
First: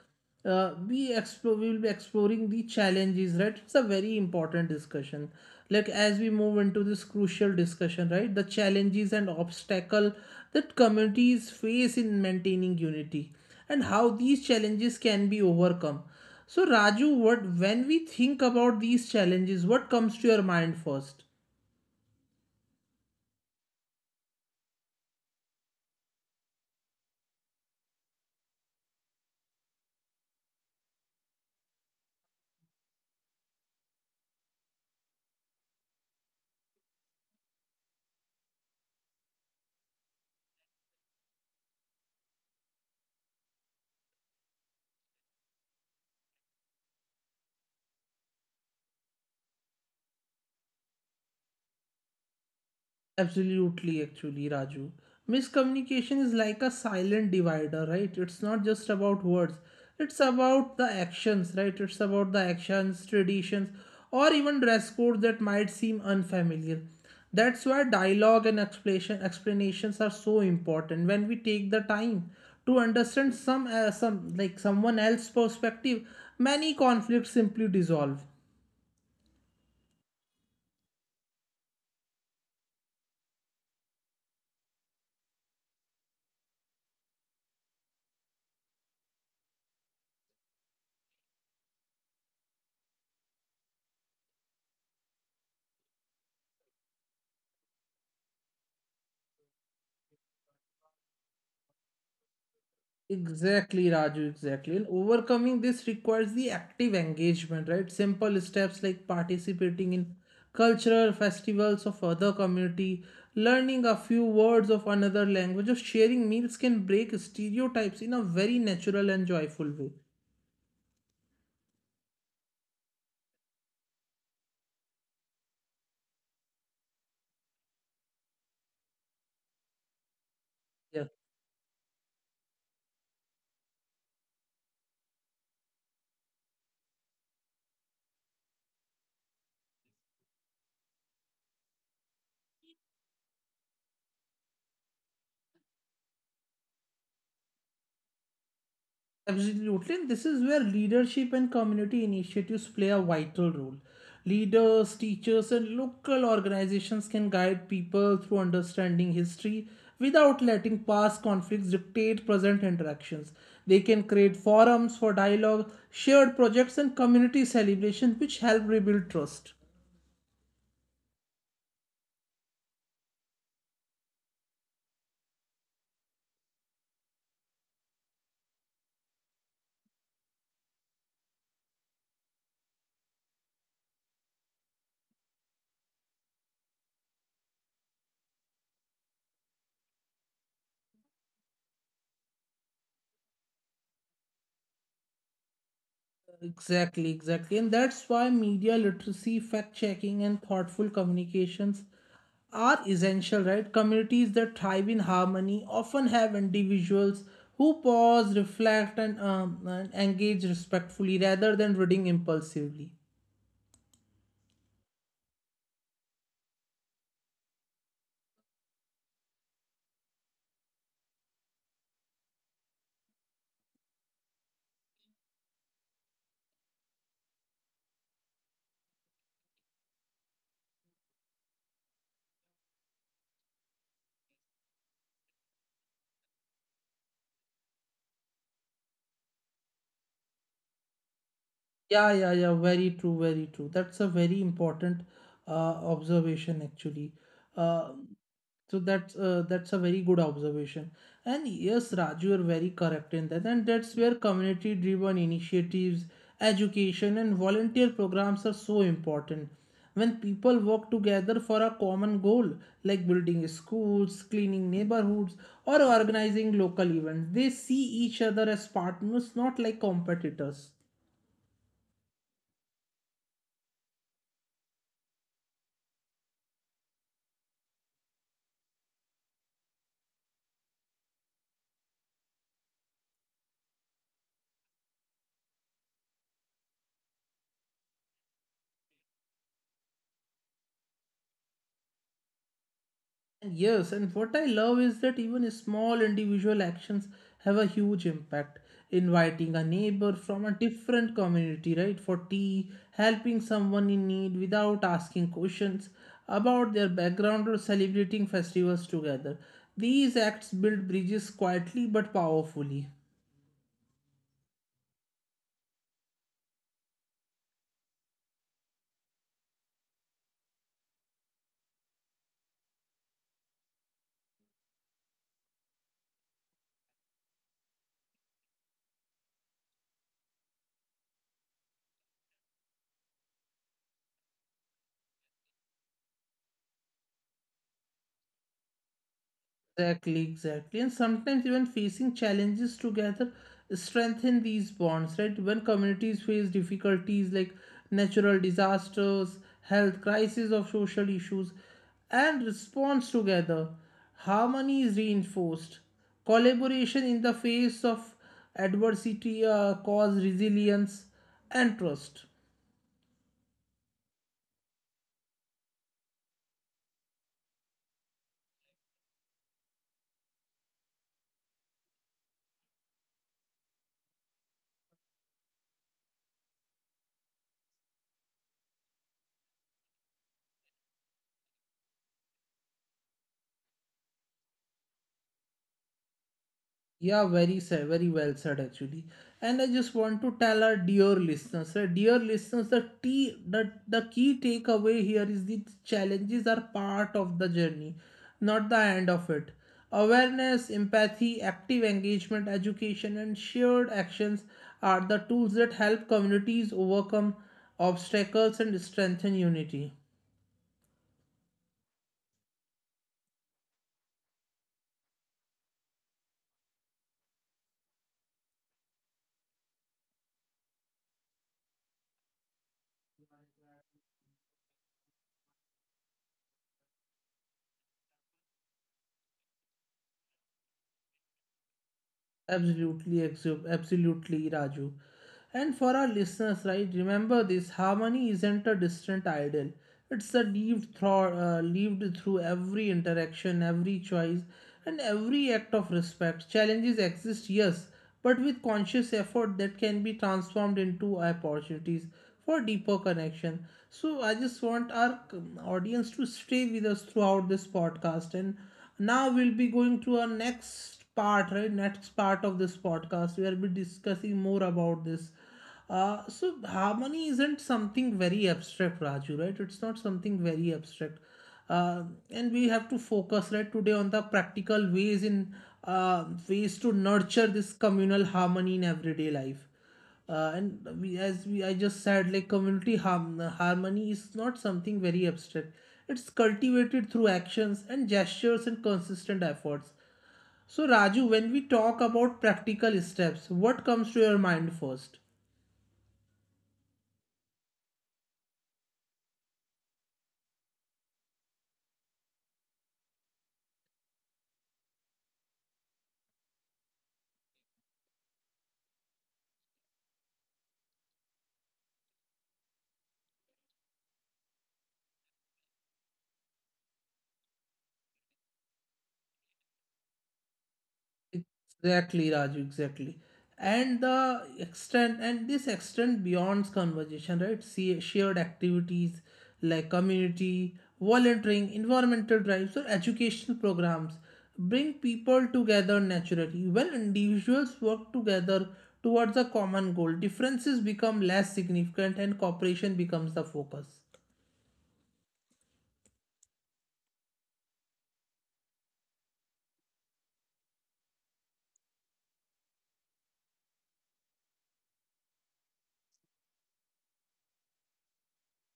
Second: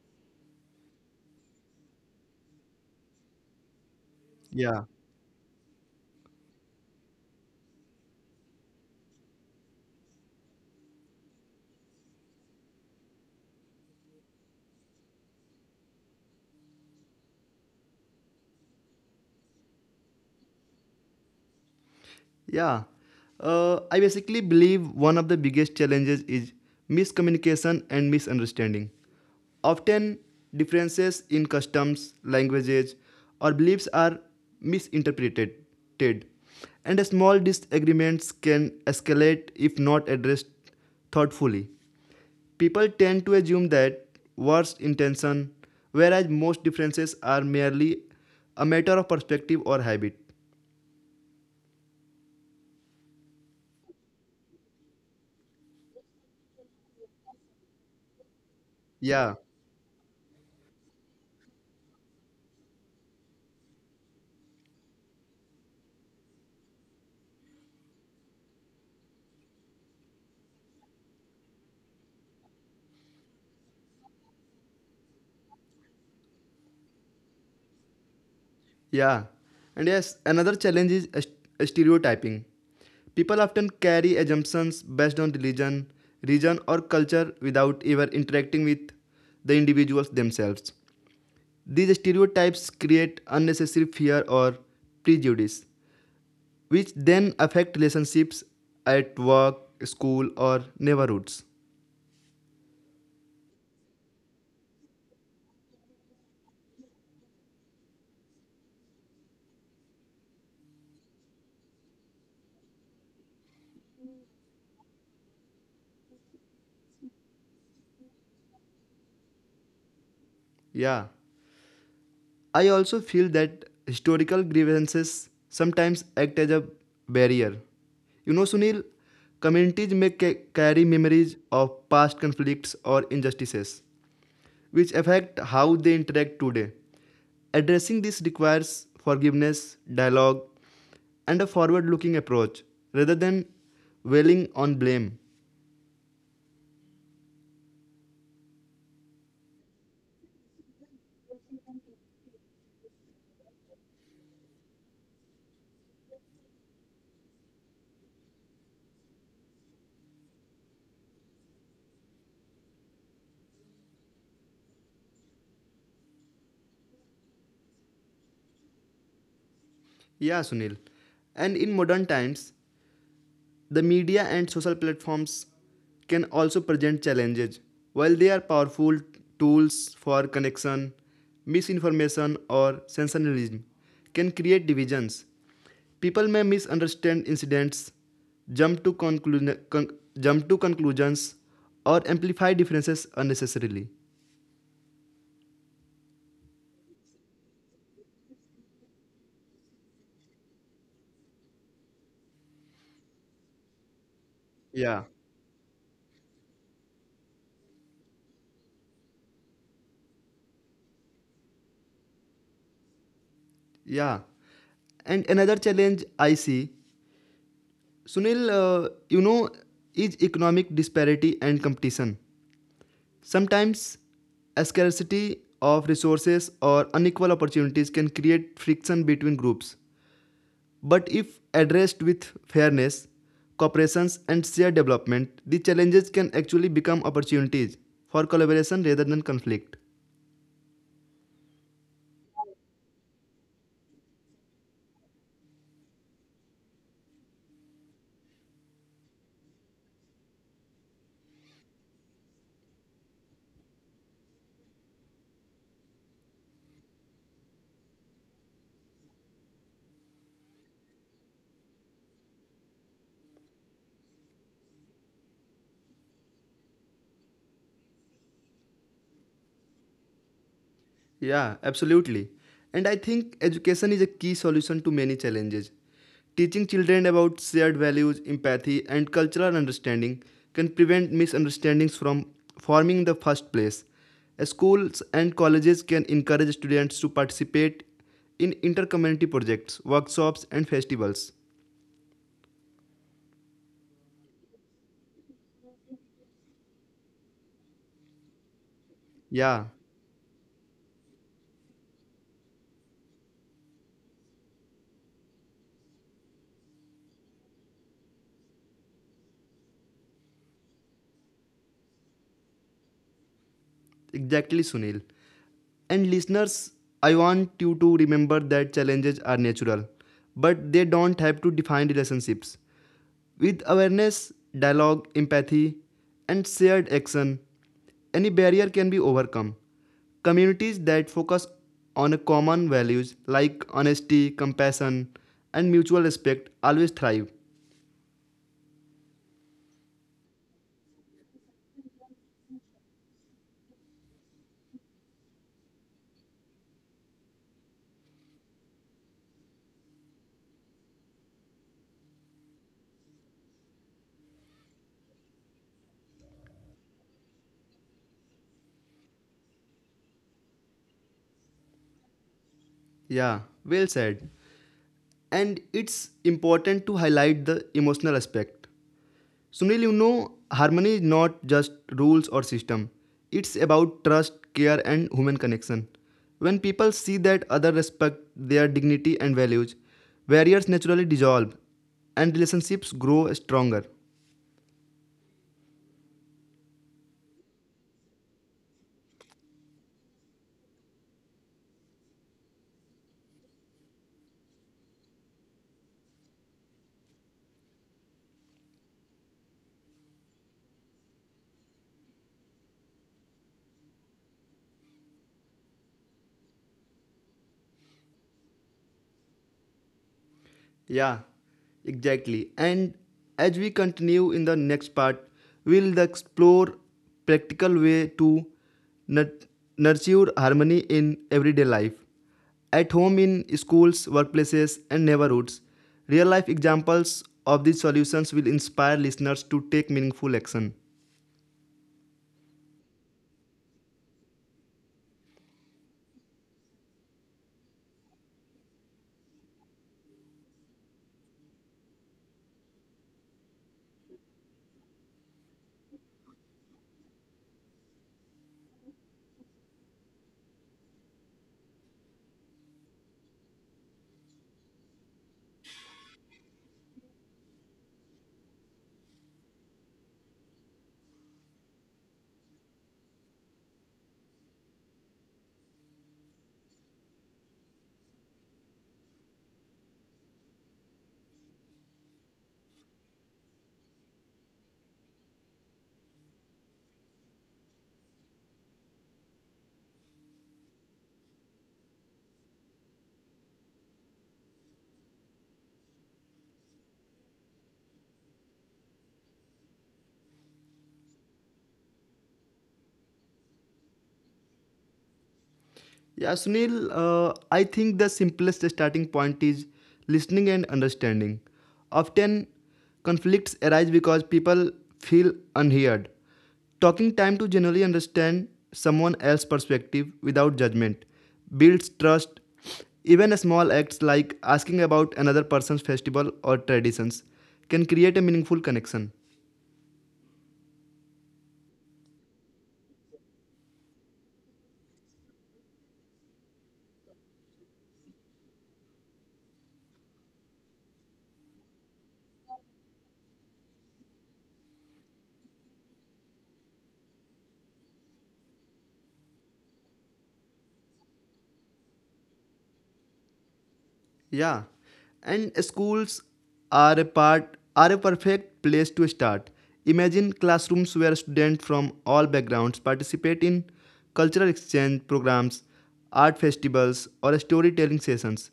A: uh, we explore we will be exploring the challenges, right? It's a very important
B: Yeah.
A: discussion like as we move into this crucial discussion, right? The challenges and obstacle that communities face in maintaining unity and how these challenges can be overcome. So Raju, what when we think about these challenges, what comes to your mind first?
B: Yeah, uh, I basically believe one of the biggest challenges is miscommunication and misunderstanding. Often, differences in customs, languages, or beliefs are misinterpreted, and small disagreements can escalate if not addressed thoughtfully. People tend to assume that worst intention, whereas most differences are merely a matter of perspective or habit.
A: Absolutely, actually, Raju. Miscommunication is like a silent divider, right? It's not just about
B: Yeah.
A: words, it's about the actions, right? It's about the actions, traditions, or even dress codes that might seem unfamiliar. That's why dialogue and explanation, explanations are so important. When we take the time to understand some, uh, some like someone else's perspective, many conflicts simply dissolve.
B: Yeah. And yes, another challenge is st- stereotyping. People often carry assumptions based on religion, region, or culture without ever interacting with the individuals themselves. These stereotypes create unnecessary fear or prejudice, which then affect relationships at work, school, or neighborhoods.
A: Exactly, Raju, exactly. And overcoming this requires the active engagement, right? Simple steps like participating in cultural festivals of other community, learning a few words of another language, or sharing meals can break stereotypes in a very natural and joyful way.
B: Yeah. I also feel that historical grievances sometimes act as a barrier. You know, Sunil, communities may ca- carry memories of past conflicts or injustices, which affect how they interact today. Addressing this requires forgiveness, dialogue, and a forward looking approach rather than dwelling on blame.
A: Absolutely, totally. And this is where leadership and community initiatives play a vital role. Leaders, teachers, and local organizations can guide people through understanding history without letting past conflicts dictate present interactions. They can create forums for dialogue, shared projects, and community celebration, which help rebuild trust.
B: Yeah, Sunil. And in modern times, the media and social platforms can also present challenges. While they are powerful tools for connection, misinformation or sensationalism can create divisions. People may misunderstand incidents, jump to, conclu- con- jump to conclusions, or amplify differences unnecessarily.
A: Exactly, exactly. And that's why media literacy, fact checking, and thoughtful communications are essential, right? Communities that thrive in
B: Yeah,
A: harmony often have individuals who pause, reflect, and, um, and engage respectfully rather than reading impulsively.
B: yeah. And another challenge I see, Sunil, uh, you know, is economic disparity and competition. Sometimes, a scarcity of resources or unequal opportunities can create friction between groups. But if addressed with fairness, cooperation, and shared development, the challenges can actually become opportunities for collaboration rather than conflict.
A: Yeah, yeah, yeah. Very true, very true. That's a very important uh, observation, actually. Uh, So that's uh, that's a very good observation. And yes, Raj, you are very correct in that. And that's where community-driven initiatives, education, and volunteer programs are so important. When people work together for a common goal, like building schools, cleaning neighborhoods, or organizing local events, they see each other as partners, not like competitors.
B: Yeah, absolutely. And I think education is a key solution to many challenges. Teaching children about shared values, empathy, and cultural understanding can prevent misunderstandings from forming in the first place. Schools and colleges can encourage students to participate in intercommunity projects, workshops, and festivals.
A: Yes, and what I love is that even small individual actions have a huge impact. Inviting a
B: Yeah,
A: neighbor from a different community, right, for tea, helping someone in need without asking questions about their background, or celebrating festivals together. These acts build bridges quietly but powerfully.
B: exactly, Sunil. And listeners, I want you to remember that challenges are natural, but they don't have to define relationships. With awareness, dialogue, empathy, and shared action, any barrier can be overcome. Communities that focus on common values like honesty, compassion, and mutual respect always thrive.
A: Exactly, exactly. And sometimes even facing challenges together strengthen these bonds, right? When communities face difficulties like natural disasters, health crises, or social issues, and responds together, harmony is reinforced. Collaboration in the face of adversity uh, cause resilience and trust.
B: Yeah, well said. And it's important to highlight the emotional aspect. Sunil, you know, harmony is not just rules or system. It's about trust, care, and human connection. When people see that others respect their dignity and values, barriers naturally dissolve and relationships grow stronger.
A: Yeah, very sa- very well said actually. And I just want to tell our dear listeners, uh, dear listeners, the tea the, the key takeaway here is the challenges are part of the journey, not the end of it. Awareness, empathy, active engagement, education, and shared actions are the tools that help communities overcome obstacles and strengthen unity.
B: Yeah, exactly. And as we continue in the next part, we'll explore practical way to nut- nurture harmony in everyday life. At home, in schools, workplaces, and neighborhoods, real life examples of these solutions will inspire listeners to take meaningful action.
A: Absolutely, exu- absolutely, Raju. And for our listeners, right, remember this harmony isn't a distant ideal. It's a lived, thro- uh, lived through every interaction, every choice, and every act of respect. Challenges exist, yes, but with conscious effort that can be transformed into opportunities for deeper connection. So, I just want our um, audience to stay with us throughout this podcast. And now we'll be going to our next next part, right? Next part of this podcast we will be discussing more about this. Uh, so harmony isn't something very abstract, Raju, right? It's not something very abstract. Uh, and we have to focus right today on the practical ways in uh, ways to nurture this communal harmony in everyday life. Uh, and we, as we I just said, like community harm, harmony is not something very abstract. It's cultivated through actions and gestures and consistent efforts. So, Raju, when we talk about practical steps, what comes to your mind first?
B: Yeah, Sunil, uh, I think the simplest starting point is listening and understanding. Often, conflicts arise because people feel unheard. Talking time to generally understand someone else's perspective without judgment builds trust. Even small acts like asking about another person's festival or traditions can create a meaningful connection.
A: Exactly, Raju, exactly. And the extent, and this extent beyond conversation, right? See, shared activities like community, volunteering, environmental drives, or educational programs bring people together naturally. When individuals work together towards a common goal, differences become less significant and cooperation becomes the focus.
B: Yeah, and schools are a part are a perfect place to start. Imagine classrooms where students from all backgrounds participate in cultural exchange programs, art festivals, or storytelling sessions.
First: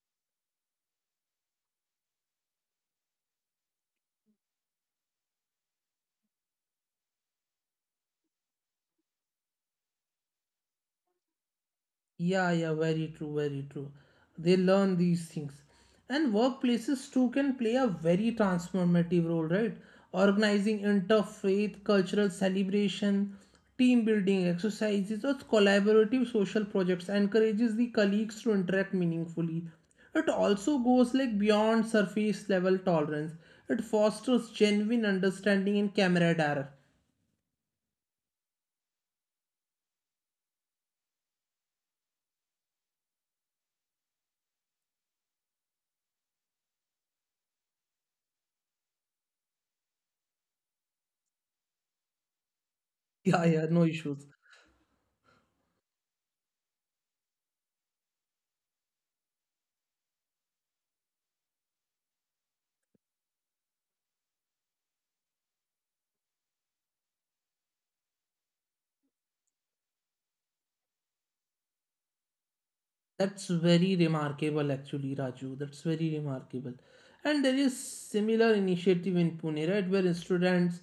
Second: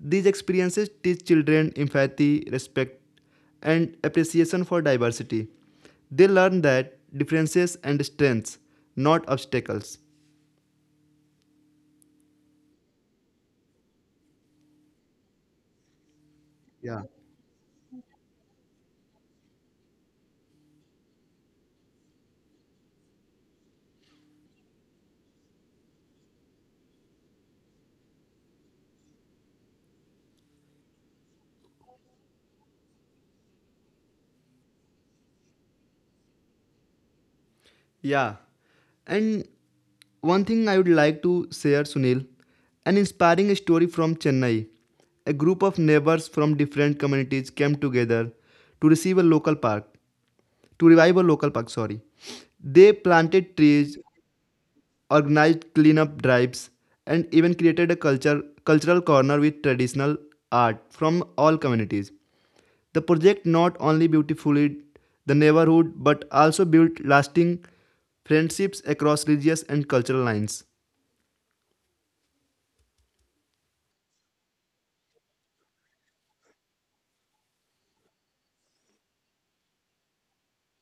B: These experiences teach children empathy, respect, and appreciation for diversity. They learn that differences and strengths, not obstacles.
A: Yeah, yeah, very true, very true. They learn these things. And
B: Yeah.
A: workplaces too can play a very transformative role, right? Organizing interfaith, cultural celebration, team building exercises, or collaborative social projects encourages the colleagues to interact meaningfully. It also goes like beyond surface level tolerance. It fosters genuine understanding and camaraderie. <laughs>
B: Yeah. And one thing I would like to share, Sunil, an inspiring story from Chennai. A group of neighbors from different communities came together to receive a local park, to revive a local park, sorry. They planted
A: Yeah, yeah,
B: trees,
A: no issues.
B: organized cleanup drives, and even created a culture cultural corner with traditional art from all communities. The project not only beautified the neighborhood but also built lasting friendships across religious and cultural lines.
A: That's very remarkable, actually, Raju. That's very remarkable. And there is similar initiative in Pune, right, where students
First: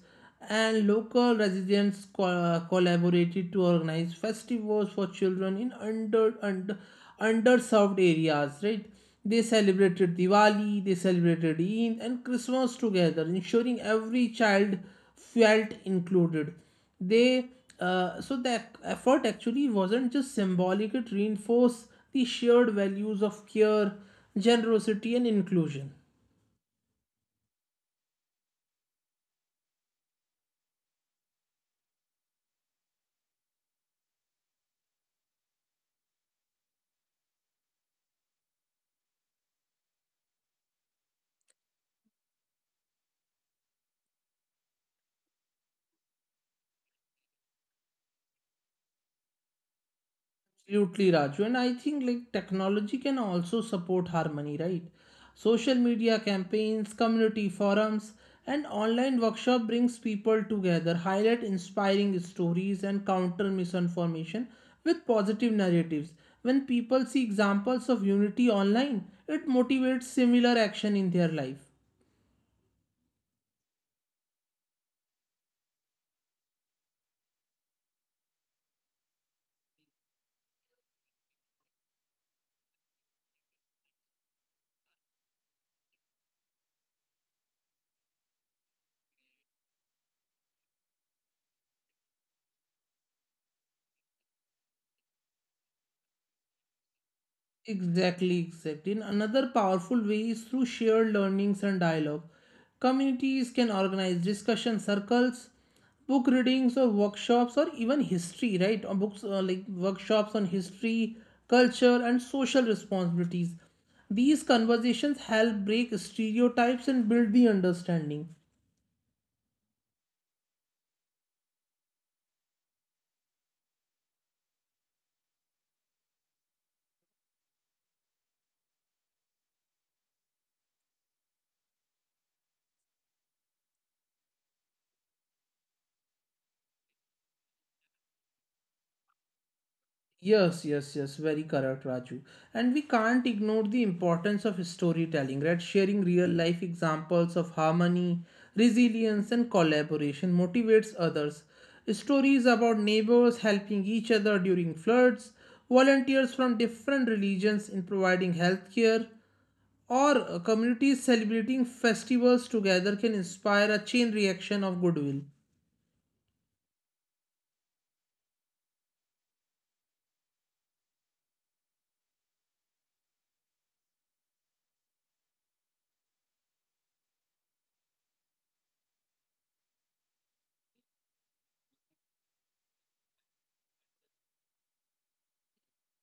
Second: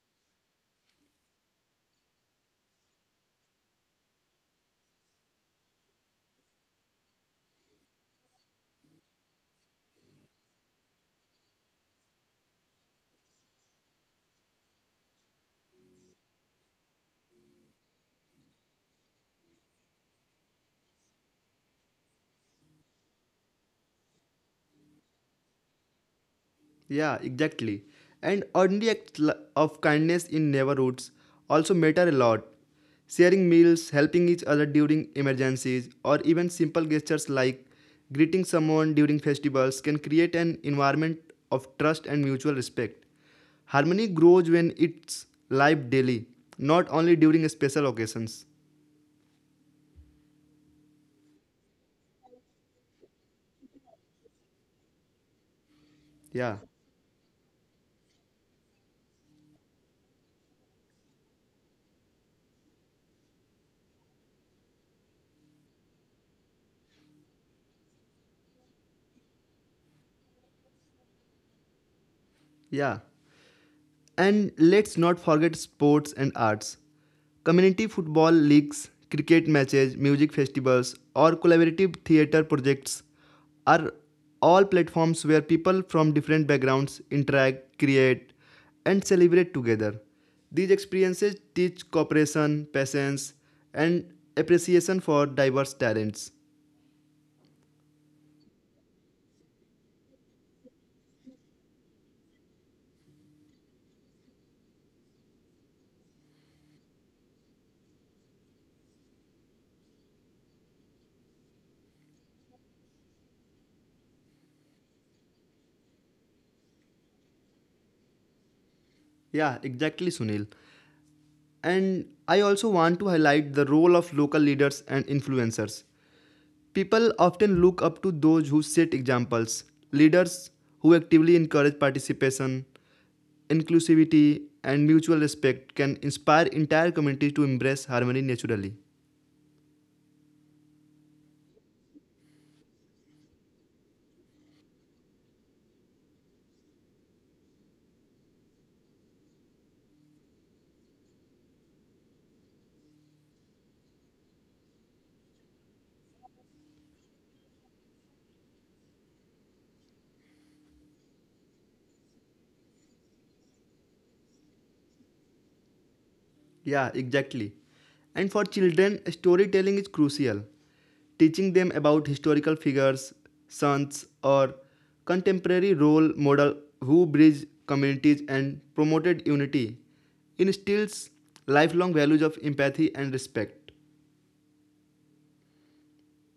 A: and local residents co- collaborated to organize festivals for children in under, under underserved areas, right? They celebrated Diwali, they celebrated Eid and Christmas together, ensuring every child felt included. They uh, so the e-, effort actually wasn't just symbolic, it reinforced the shared values of care, generosity and inclusion.
B: Yeah, exactly. And ordinary acts li- of kindness in neighborhoods also matter a lot. Sharing meals, helping each other during emergencies, or even simple gestures like greeting someone during festivals can create an environment of trust and mutual respect. Harmony grows when it's live daily, not only during special occasions.
A: Absolutely, Raju. And I think like technology can also support harmony, right? Social media
B: Yeah,
A: campaigns, community forums, and online workshop brings people together, highlight inspiring stories and counter misinformation with positive narratives. When people see examples of unity online, it motivates similar action in their life.
B: yeah. And let's not forget sports and arts. Community football leagues, cricket matches, music festivals, or collaborative theater projects are all platforms where people from different backgrounds interact, create, and celebrate together. These experiences teach cooperation, patience, and appreciation for diverse talents.
A: Exactly, exactly. And another powerful way is through shared learnings and dialogue. Communities can organize discussion circles, book readings, or workshops, or even history, right? Or books uh, like workshops on history, culture, and social responsibilities. These conversations help break stereotypes and build the understanding.
B: Yeah, exactly, Sunil. And I also want to highlight the role of local leaders and influencers. People often look up to those who set examples, leaders who actively encourage participation, inclusivity, and mutual respect can inspire entire communities to embrace harmony naturally.
A: Yes, yes, yes, very correct, Raju. And we can't ignore the importance of storytelling, right? Sharing real life examples of harmony, resilience, and collaboration motivates others. Stories about neighbors helping each other during floods, volunteers from different religions in providing healthcare, or uh, communities celebrating festivals together can inspire a chain reaction of goodwill.
B: Yeah, exactly. And for children, storytelling is crucial. Teaching them about historical figures, saints, or contemporary role models who bridge communities and promoted unity instills lifelong values of empathy and respect.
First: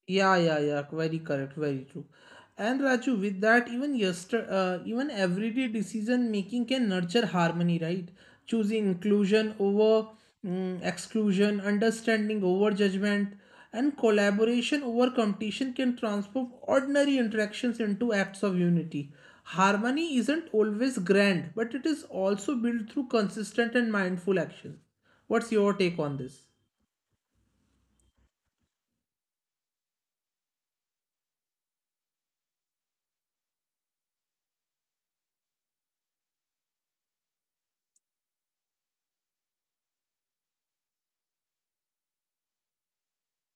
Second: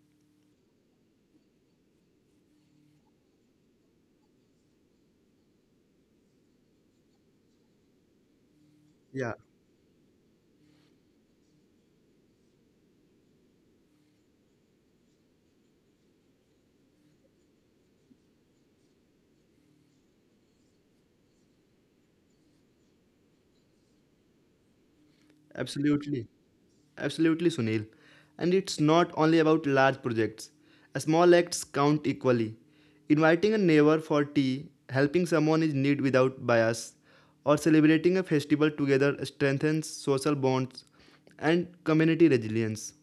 A: Yeah, yeah, yeah. Very correct. Very true. And Raju, with that, even yester, uh, even everyday decision making can nurture harmony, right? Choosing
B: Yeah.
A: inclusion over mm, exclusion, understanding over judgment, and collaboration over competition can transform ordinary interactions into acts of unity. Harmony isn't always grand, but it is also built through consistent and mindful action. What's your take on
B: Absolutely.
A: this?
B: Absolutely, Sunil. And it's not only about large projects. Small acts count equally. Inviting a neighbor for tea, helping someone in need without bias, or celebrating a festival together strengthens social bonds and community resilience.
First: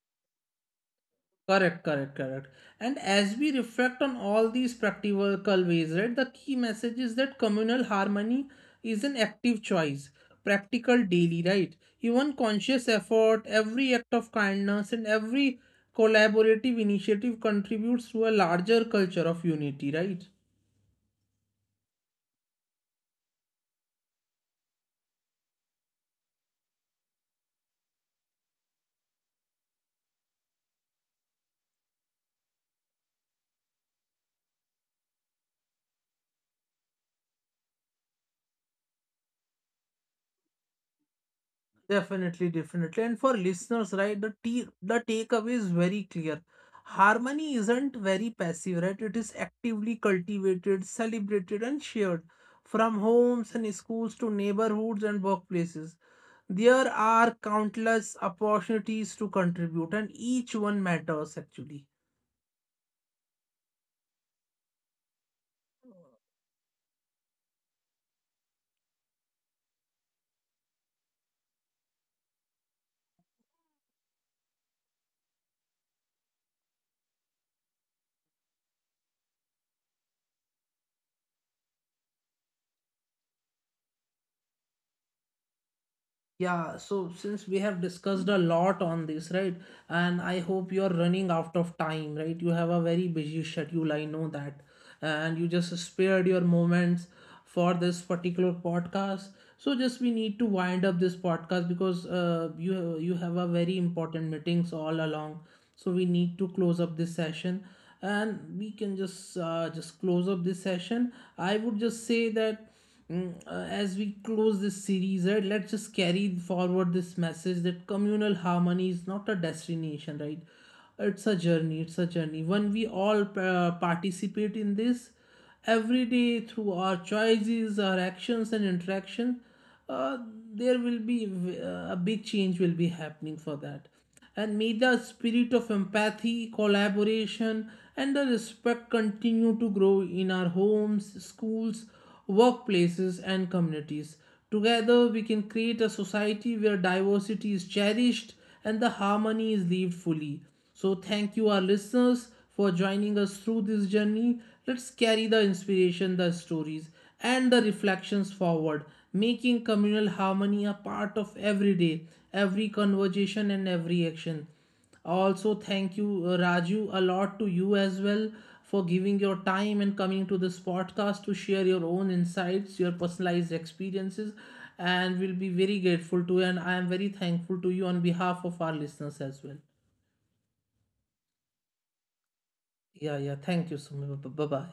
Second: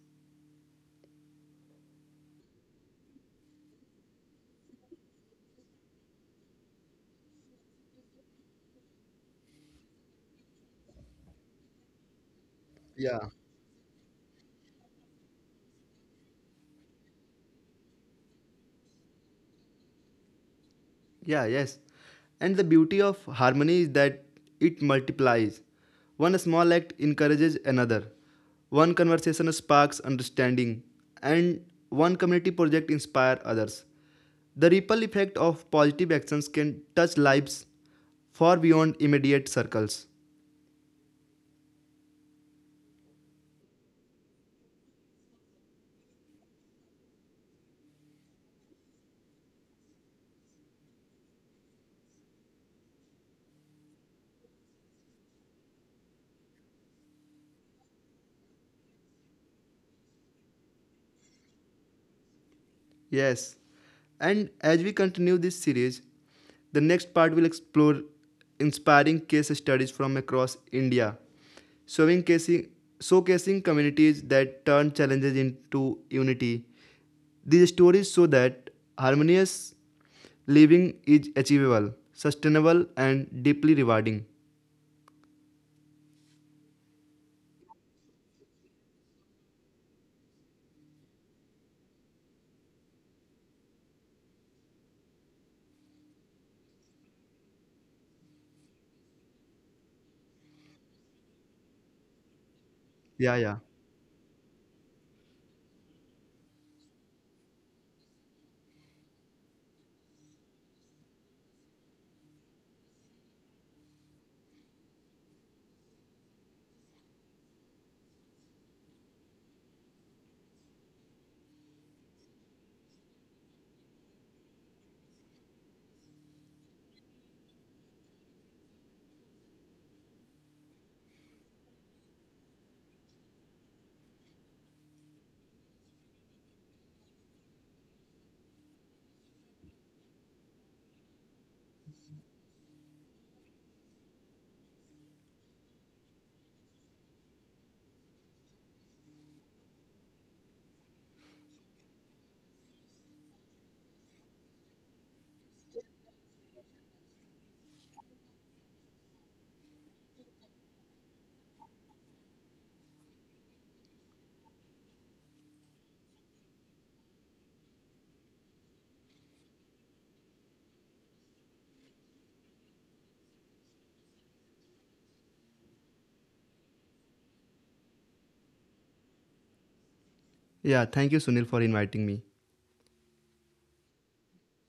A: Correct, correct, correct. And as we reflect on all these practical ways, right, the key message is that communal harmony is an active choice, practical daily, right? Even conscious
B: Yeah.
A: effort, every act of kindness, and every collaborative initiative contributes to a larger culture of unity, right?
B: Yeah, yes. And the beauty of harmony is that it multiplies. One small act encourages another. One conversation sparks understanding. And one community project inspires others. The ripple effect of positive actions can touch lives far beyond immediate circles.
A: Definitely, definitely. And for listeners, right, the t the takeaway is very clear. Harmony isn't very passive, right? It is actively cultivated, celebrated, and shared from homes and schools to neighborhoods and workplaces. There are countless opportunities to contribute, and each one matters actually.
B: Yes. And as we continue this series, the next part will explore inspiring case studies from across India, showing casing, showcasing communities that turn challenges into unity. These stories show that harmonious living is achievable, sustainable, and deeply rewarding.
A: Yeah, so since we have discussed a lot on this, right? And I hope you're running out of time, right? You have a very busy schedule, I know that. And you just spared your moments for this particular podcast. So just we need to wind up this podcast because uh, you you
B: Yeah,
A: have a
B: yeah.
A: very important meetings all along. So we need to close up this session and we can just uh, just close up this session. I would just say that Mm, uh, as we close this series, right, let's just carry forward this message that communal harmony is not a destination, right? It's a journey. It's a journey. When we all uh, participate in this every day through our choices, our actions, and interaction, uh, there will be uh, a big change will be happening for that. And may the spirit of empathy, collaboration, and the respect continue to grow in our homes, schools, workplaces, and communities. Together, we can create a society where diversity is cherished and the harmony is lived fully. So, thank you, our listeners, for joining us through this journey. Let's carry the inspiration, the stories, and the reflections forward, making communal harmony a part of every day, every conversation, and every action. Also, thank you, uh, Raju, a lot to you as well for giving your time and coming to this podcast to share your own insights, your personalized experiences, and we'll be very grateful to you. And I am very thankful to you on behalf of our listeners as well.
B: Yeah, thank you, Sunil, for inviting me.
A: Yeah, yeah. Thank you so. Bye bye.